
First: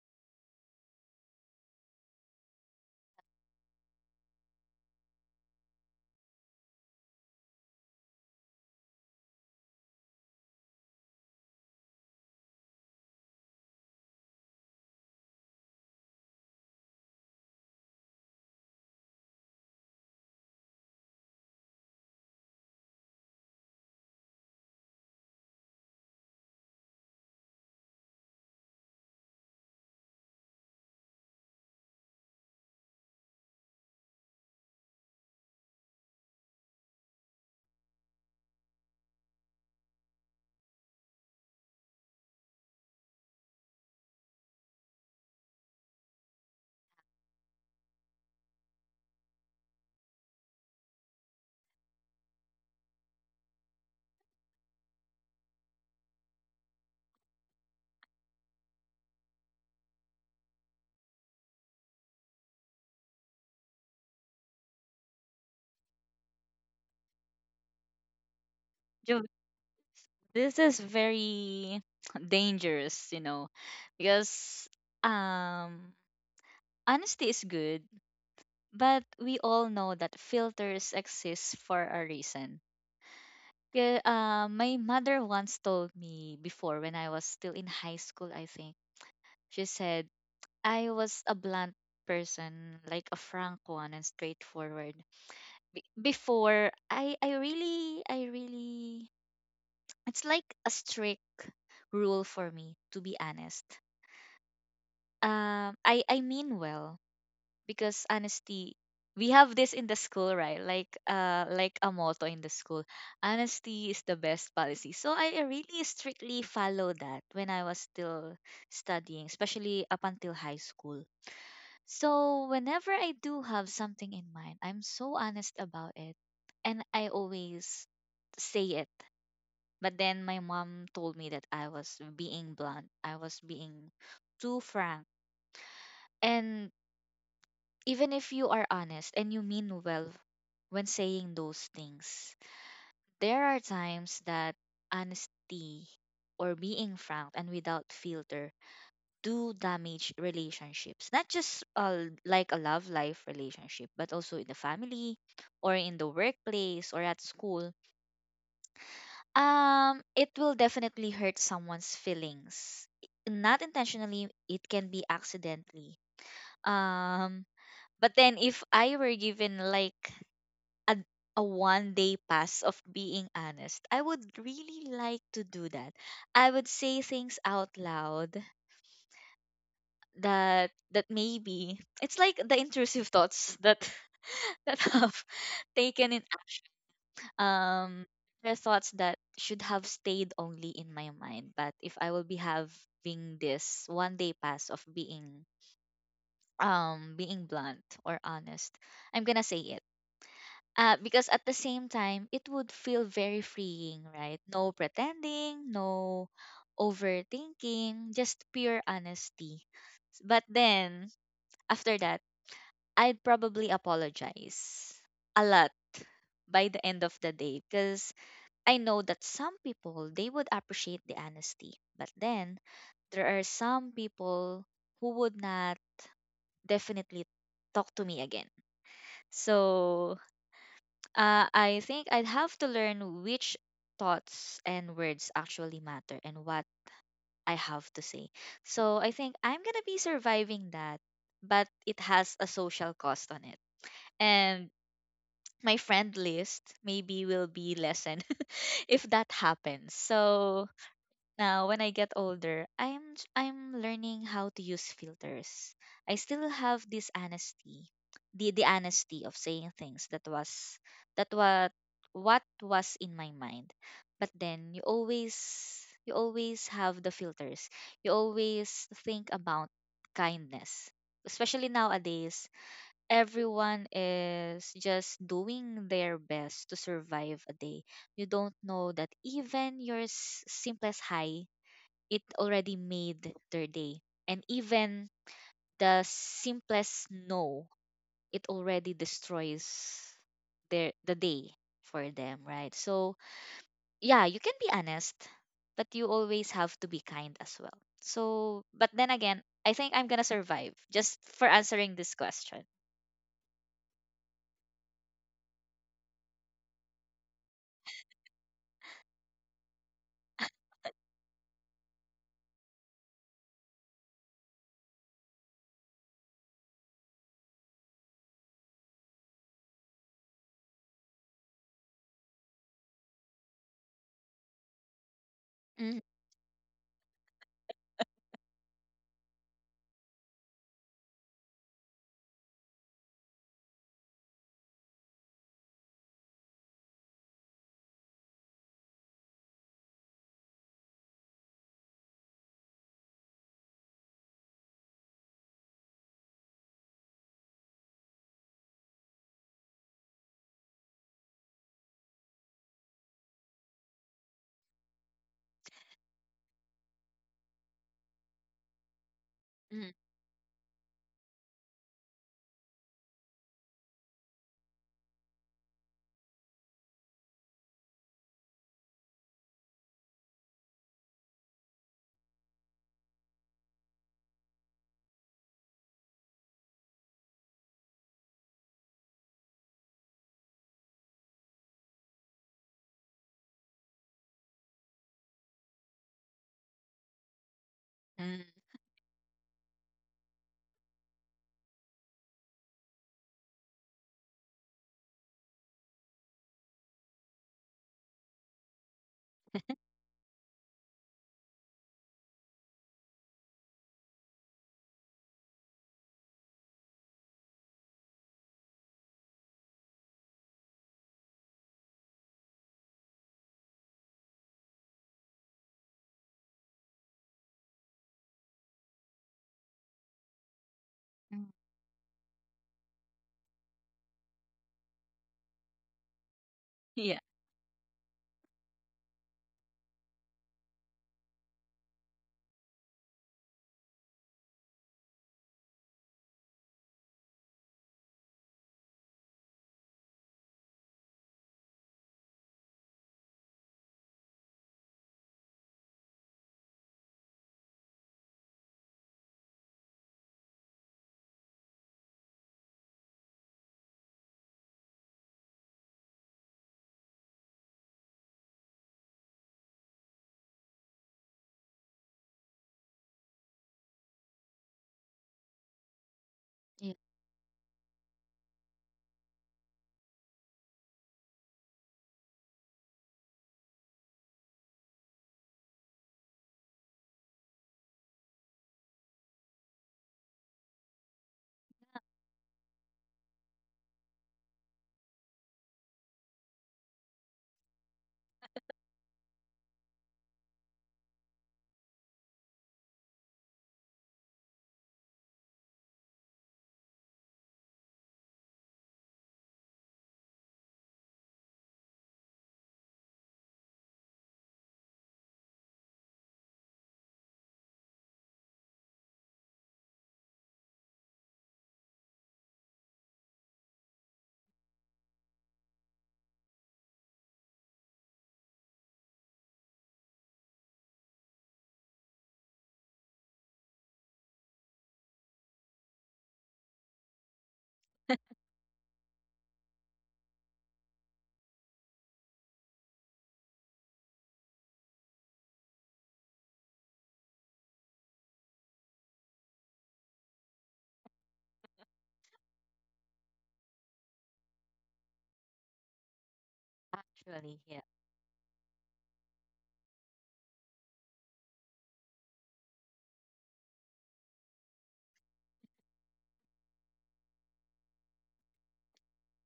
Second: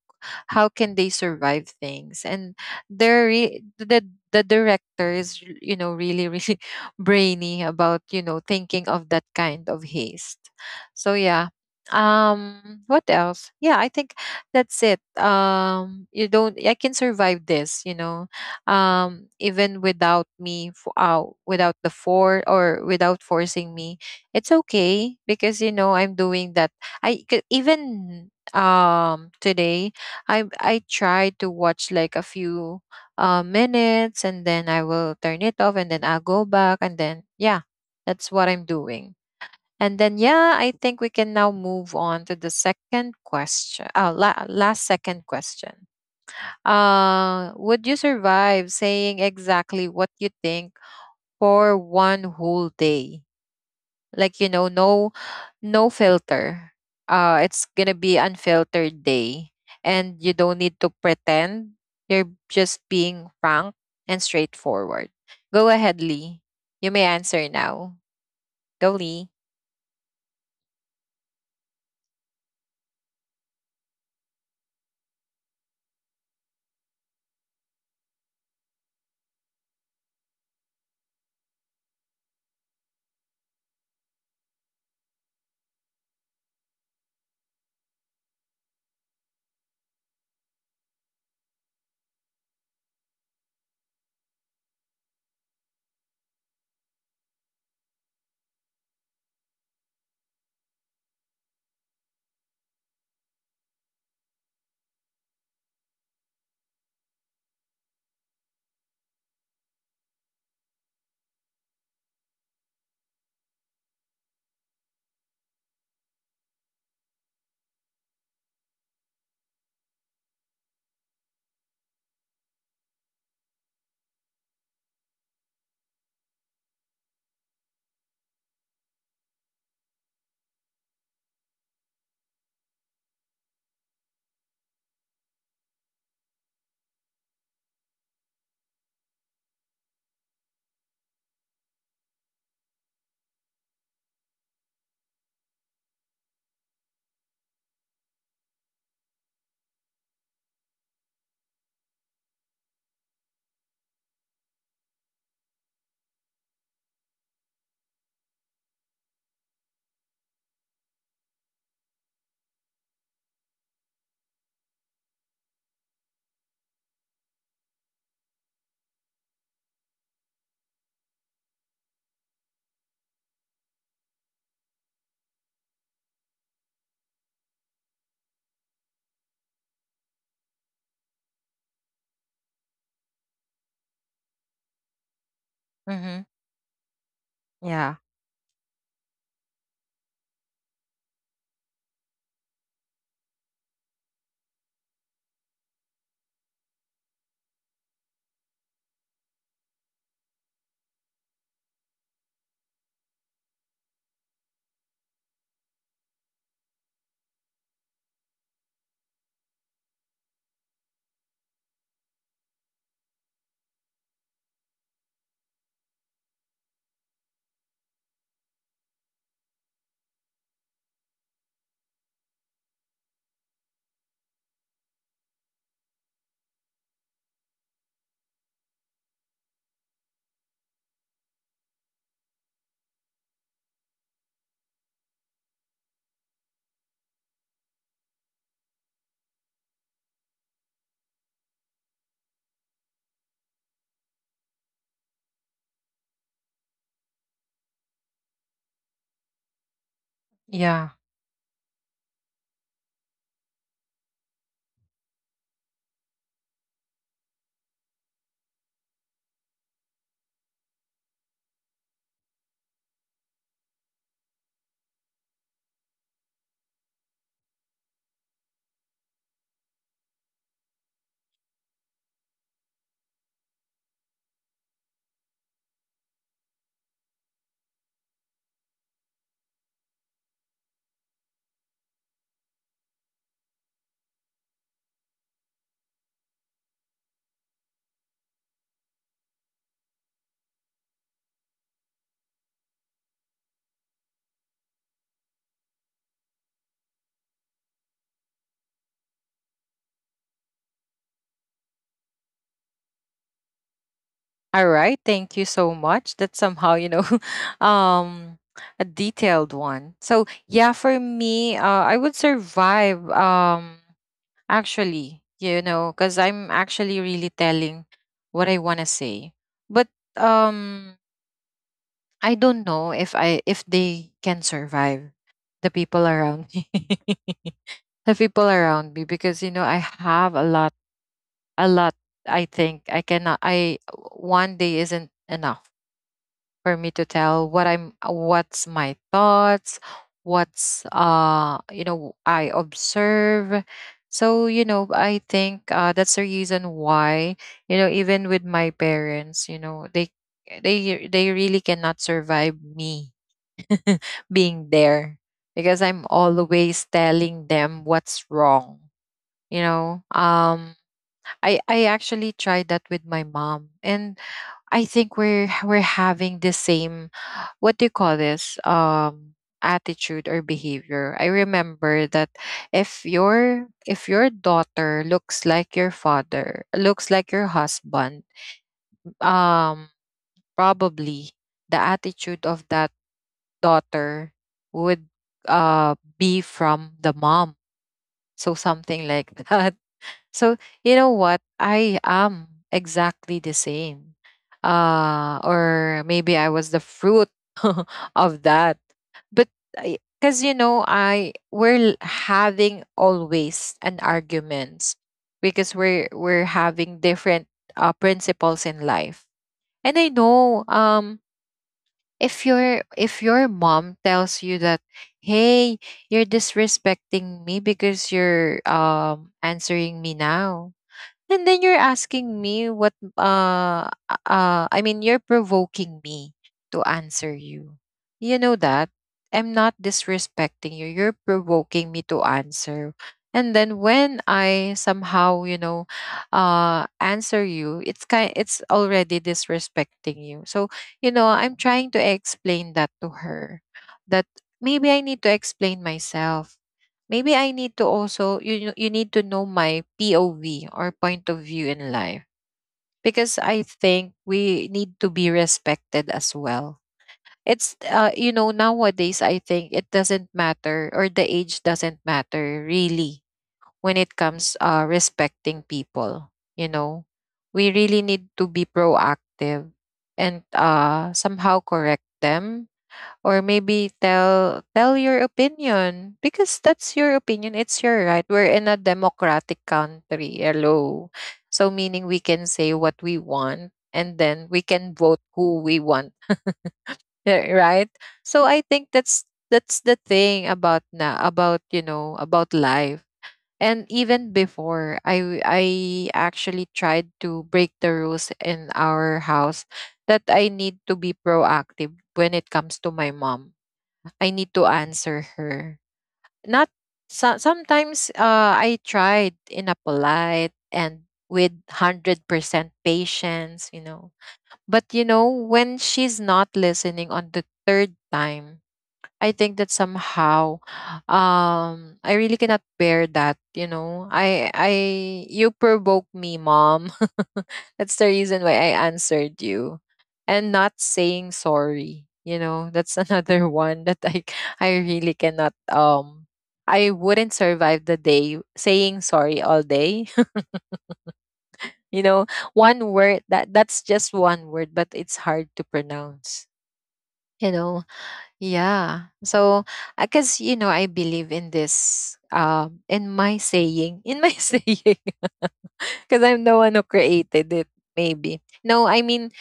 Speaker 1: How can they survive things? And they're re- the the director is, you know, really really brainy about, you know, thinking of that kind of haste. So yeah. What else? Yeah, I think that's it. You don't, I can survive this, you know, even without me for out without the for, or without forcing me. It's okay because you know, I'm doing that. Even today, I try to watch like a few, minutes, and then I will turn it off, and then I'll go back, and then yeah, that's what I'm doing. And then yeah, I think we can now move on to the second question. Last second question. Would you survive saying exactly what you think for one whole day? Like you know, no no filter. It's gonna be unfiltered day, and you don't need to pretend. You're just being frank and straightforward. Go ahead, Lee. You may answer now. Go,
Speaker 2: Jo-
Speaker 1: Lee.
Speaker 2: This is very dangerous, because um honesty is good, but we all know that filters exist for a reason. Yeah, my mother once told me before, when I was still in high school, I think. She said I was a blunt person, like a frank one and straightforward. Before, I really it's like a strict rule for me to be honest. I mean well, because honesty, we have this in the school, right, like, like a motto in the school: honesty is the best policy. So I really strictly follow that when I was still studying, especially up until high school. So whenever I do have something in mind, I'm so honest about it, and I always say it. But then my mom told me that I was being blunt, I was being too frank. And even if you are honest and you mean well when saying those things, there are times that honesty, or being frank and without filter, do damage relationships. Not just, like a love life relationship, but also in the family, or in the workplace, or at school. It will definitely hurt someone's feelings. Not intentionally, it can be accidentally. Um, but then if I were given like a, a 1 day pass of being honest, I would really like to do that. I would say things out loud that maybe it's like the intrusive thoughts that that have taken in,
Speaker 1: Mm-hmm. Yeah.
Speaker 2: um there thoughts that should have stayed only in my mind. But if I will be having this 1 day pass of being, being blunt or honest, I'm gonna say it. Because at the same time, it would feel very freeing, right? No pretending, no overthinking, just pure honesty. But then, after that, I'd probably apologize a lot by the end of the day, because I know that some people, they would appreciate the honesty. But then there are some people who would not definitely talk to me again. So, I think I'd have to learn which thoughts and words actually matter, and what I have to say. So I think I'm going to be surviving that, but it has a social cost on it. And my friend list maybe will be lessened, if that happens. So
Speaker 1: Yeah.
Speaker 2: now, when I get older, I'm learning how to use filters. I still have this honesty, the honesty of saying things that was, that what was in my mind. But then you always have the filters. You always think about kindness. Especially nowadays, everyone is just doing their best to survive a day. You don't know that even your simplest hi, it already made their day. And even the simplest no, it already destroys the day for them, right? So yeah, you can be honest, but you always have to be kind as well. So but then again, I think I'm gonna survive just for answering this question.
Speaker 1: All right. Thank you so much. That's somehow um, a detailed one. So yeah, for me, I would survive. Actually , because I'm actually really telling what I want to say, but um I don't know if I if they can survive the
Speaker 2: Mm,
Speaker 1: people around me the people around me because you know I have a lot, I think I cannot I one day isn't enough for me to tell what I'm what's my thoughts, what's you know I observe. So you know I think that's the reason why, you know, even with my parents, you know they really cannot survive me being there because I'm always telling them what's wrong. You
Speaker 2: mm,
Speaker 1: know, um, I actually tried that with my mom, and I think we're having the same, what do you call this, attitude or behavior. I remember that if your daughter looks like your father, looks like your husband, um probably the attitude of that daughter would be from the mom.
Speaker 2: mm,
Speaker 1: So something like that. So you know what? I am exactly the same. Uh, or maybe I was the fruit of that. But because you know, having always an arguments because we're having different principles in life. And I know, if your mom tells you that, hey, you're disrespecting me because you're answering me now
Speaker 2: mm.
Speaker 1: and then you're asking me what, I mean, you're provoking me to
Speaker 2: Yeah.
Speaker 1: answer you. You know that I'm not disrespecting you. You're provoking me to answer. And then when I somehow, you know, answer you, it's already disrespecting you. So, you know, I'm trying to explain that to her that maybe I need to explain myself. Maybe I need to also, you need to know my POV or point of view in life because I think we need to be respected as well. It's you know, nowadays I think it doesn't matter, or the age doesn't matter really, when it comes respecting people, you
Speaker 2: Yeah.
Speaker 1: know. We really need to be proactive and somehow correct them, or maybe tell your opinion because that's your opinion, it's your right, we're in a democratic country, hello. So meaning we can say what we want and then we can vote who we want. Eh, right? So I think that's the thing about na about you know, about life. And even before, I actually tried to break the rules in our house, that I need to be proactive when it comes to my mom. I need to answer her. Not so, sometimes I tried in a polite and with 100% patience, you know. But you know, when she's not listening on the third time, I think that somehow, I really cannot bear that, you know. I you provoke me, mom. That's the reason why I answered you. And not saying sorry, you know. That's another one that I really cannot, I wouldn't survive the day saying sorry all day. You know, one word, that that's just one word, but it's hard to pronounce. You
Speaker 2: Actually, yeah.
Speaker 1: know, yeah. So, because, you know, I believe in this, in my saying, in my saying, because I'm the one who created it, maybe. No, I mean,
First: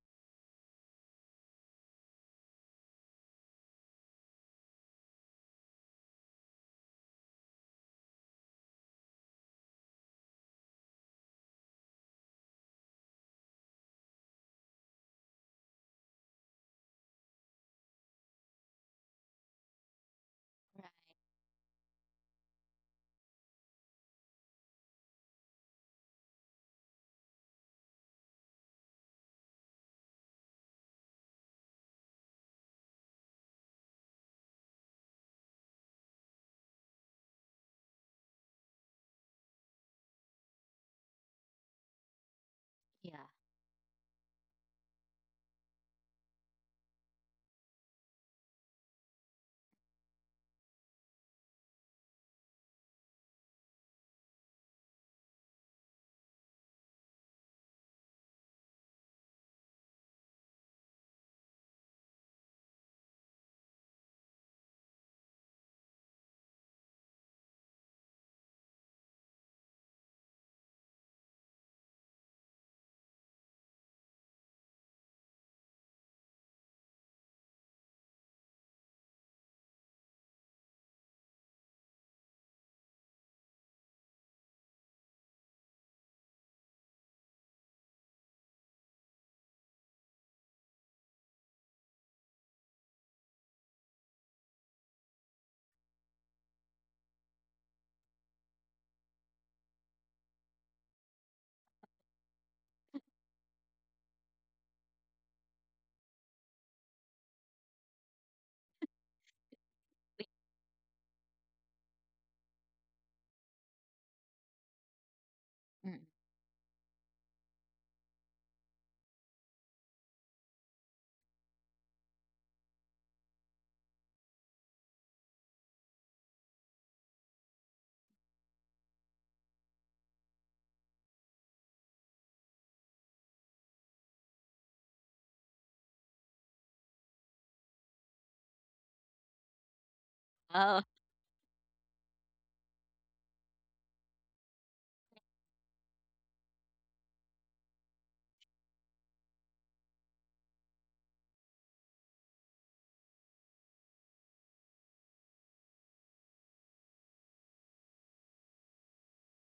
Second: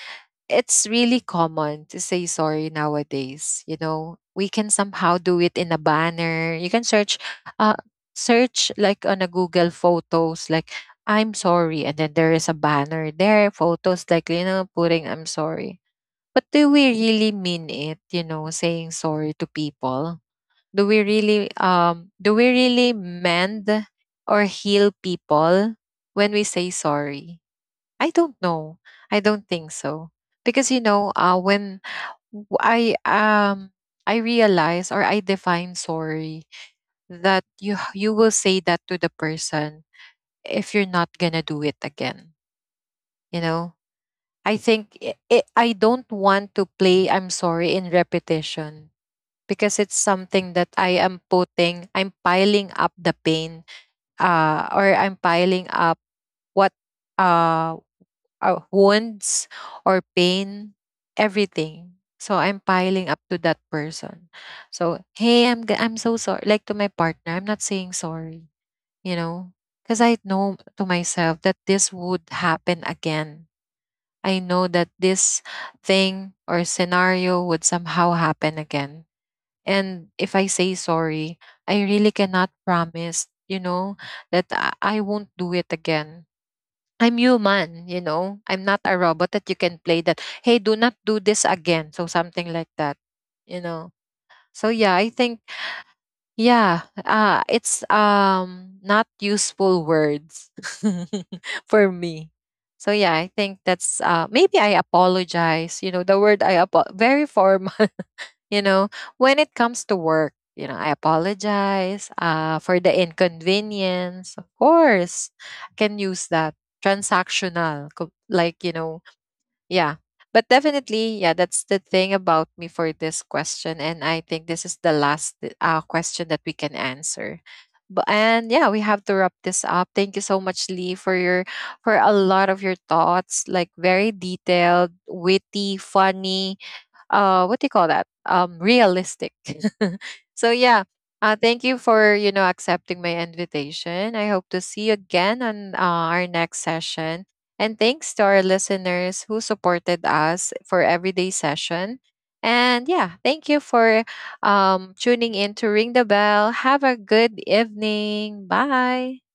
Speaker 1: it's really common to say sorry nowadays. You know, we can somehow do it in a banner. You can search, uh, search like on a Google Photos, like, I'm sorry. And then there is a banner there, photos like, you know, putting, I'm sorry. But do we really mean it, you know, saying sorry to people?
Speaker 2: Right.
Speaker 1: Do we really, do we really mend or heal people when we say sorry? I don't know. I don't think so. Because you know, when w- I realize, or I define sorry, that you you will say that to the person if you're not gonna do it again,
Speaker 2: Yeah.
Speaker 1: you know. I think I don't want to play I'm sorry in repetition because it's something that I am putting, I'm piling up the pain, or I'm piling up what, uh, wounds or pain, everything. So I'm piling up to that person. So hey, I'm so sorry. Like to my partner, I'm not saying sorry, you know, because I know to myself that this would happen again. I know that this thing or scenario would somehow happen again. And if I say sorry, I really cannot promise, you know, that I won't do it again. I'm human, you know, I'm not a robot that you can play, that hey, do not do this again. So something like that, you know. So yeah, I think, yeah, it's, not useful words for me. So yeah, I think that's, maybe I apologize, you know, the word, very formal, you know. When it comes to work, you know, I apologize, for the inconvenience, of course, I
Speaker 2: Mm.
Speaker 1: can use that. Like you know, yeah. But definitely yeah, that's the thing about me for this question. And I think this is the last question that we can answer. And yeah, we have to wrap this up. Thank you so much, Lee, for your, for a lot of your thoughts, like very detailed, witty, funny, what do you call that, realistic. So yeah,
Speaker 2: Oh.
Speaker 1: thank you for, you know, accepting my invitation. I hope to see you again on our next session. And thanks to our listeners who supported us for everyday session. And yeah, thank you for tuning in to Ring the Bell. Have a good evening. Bye.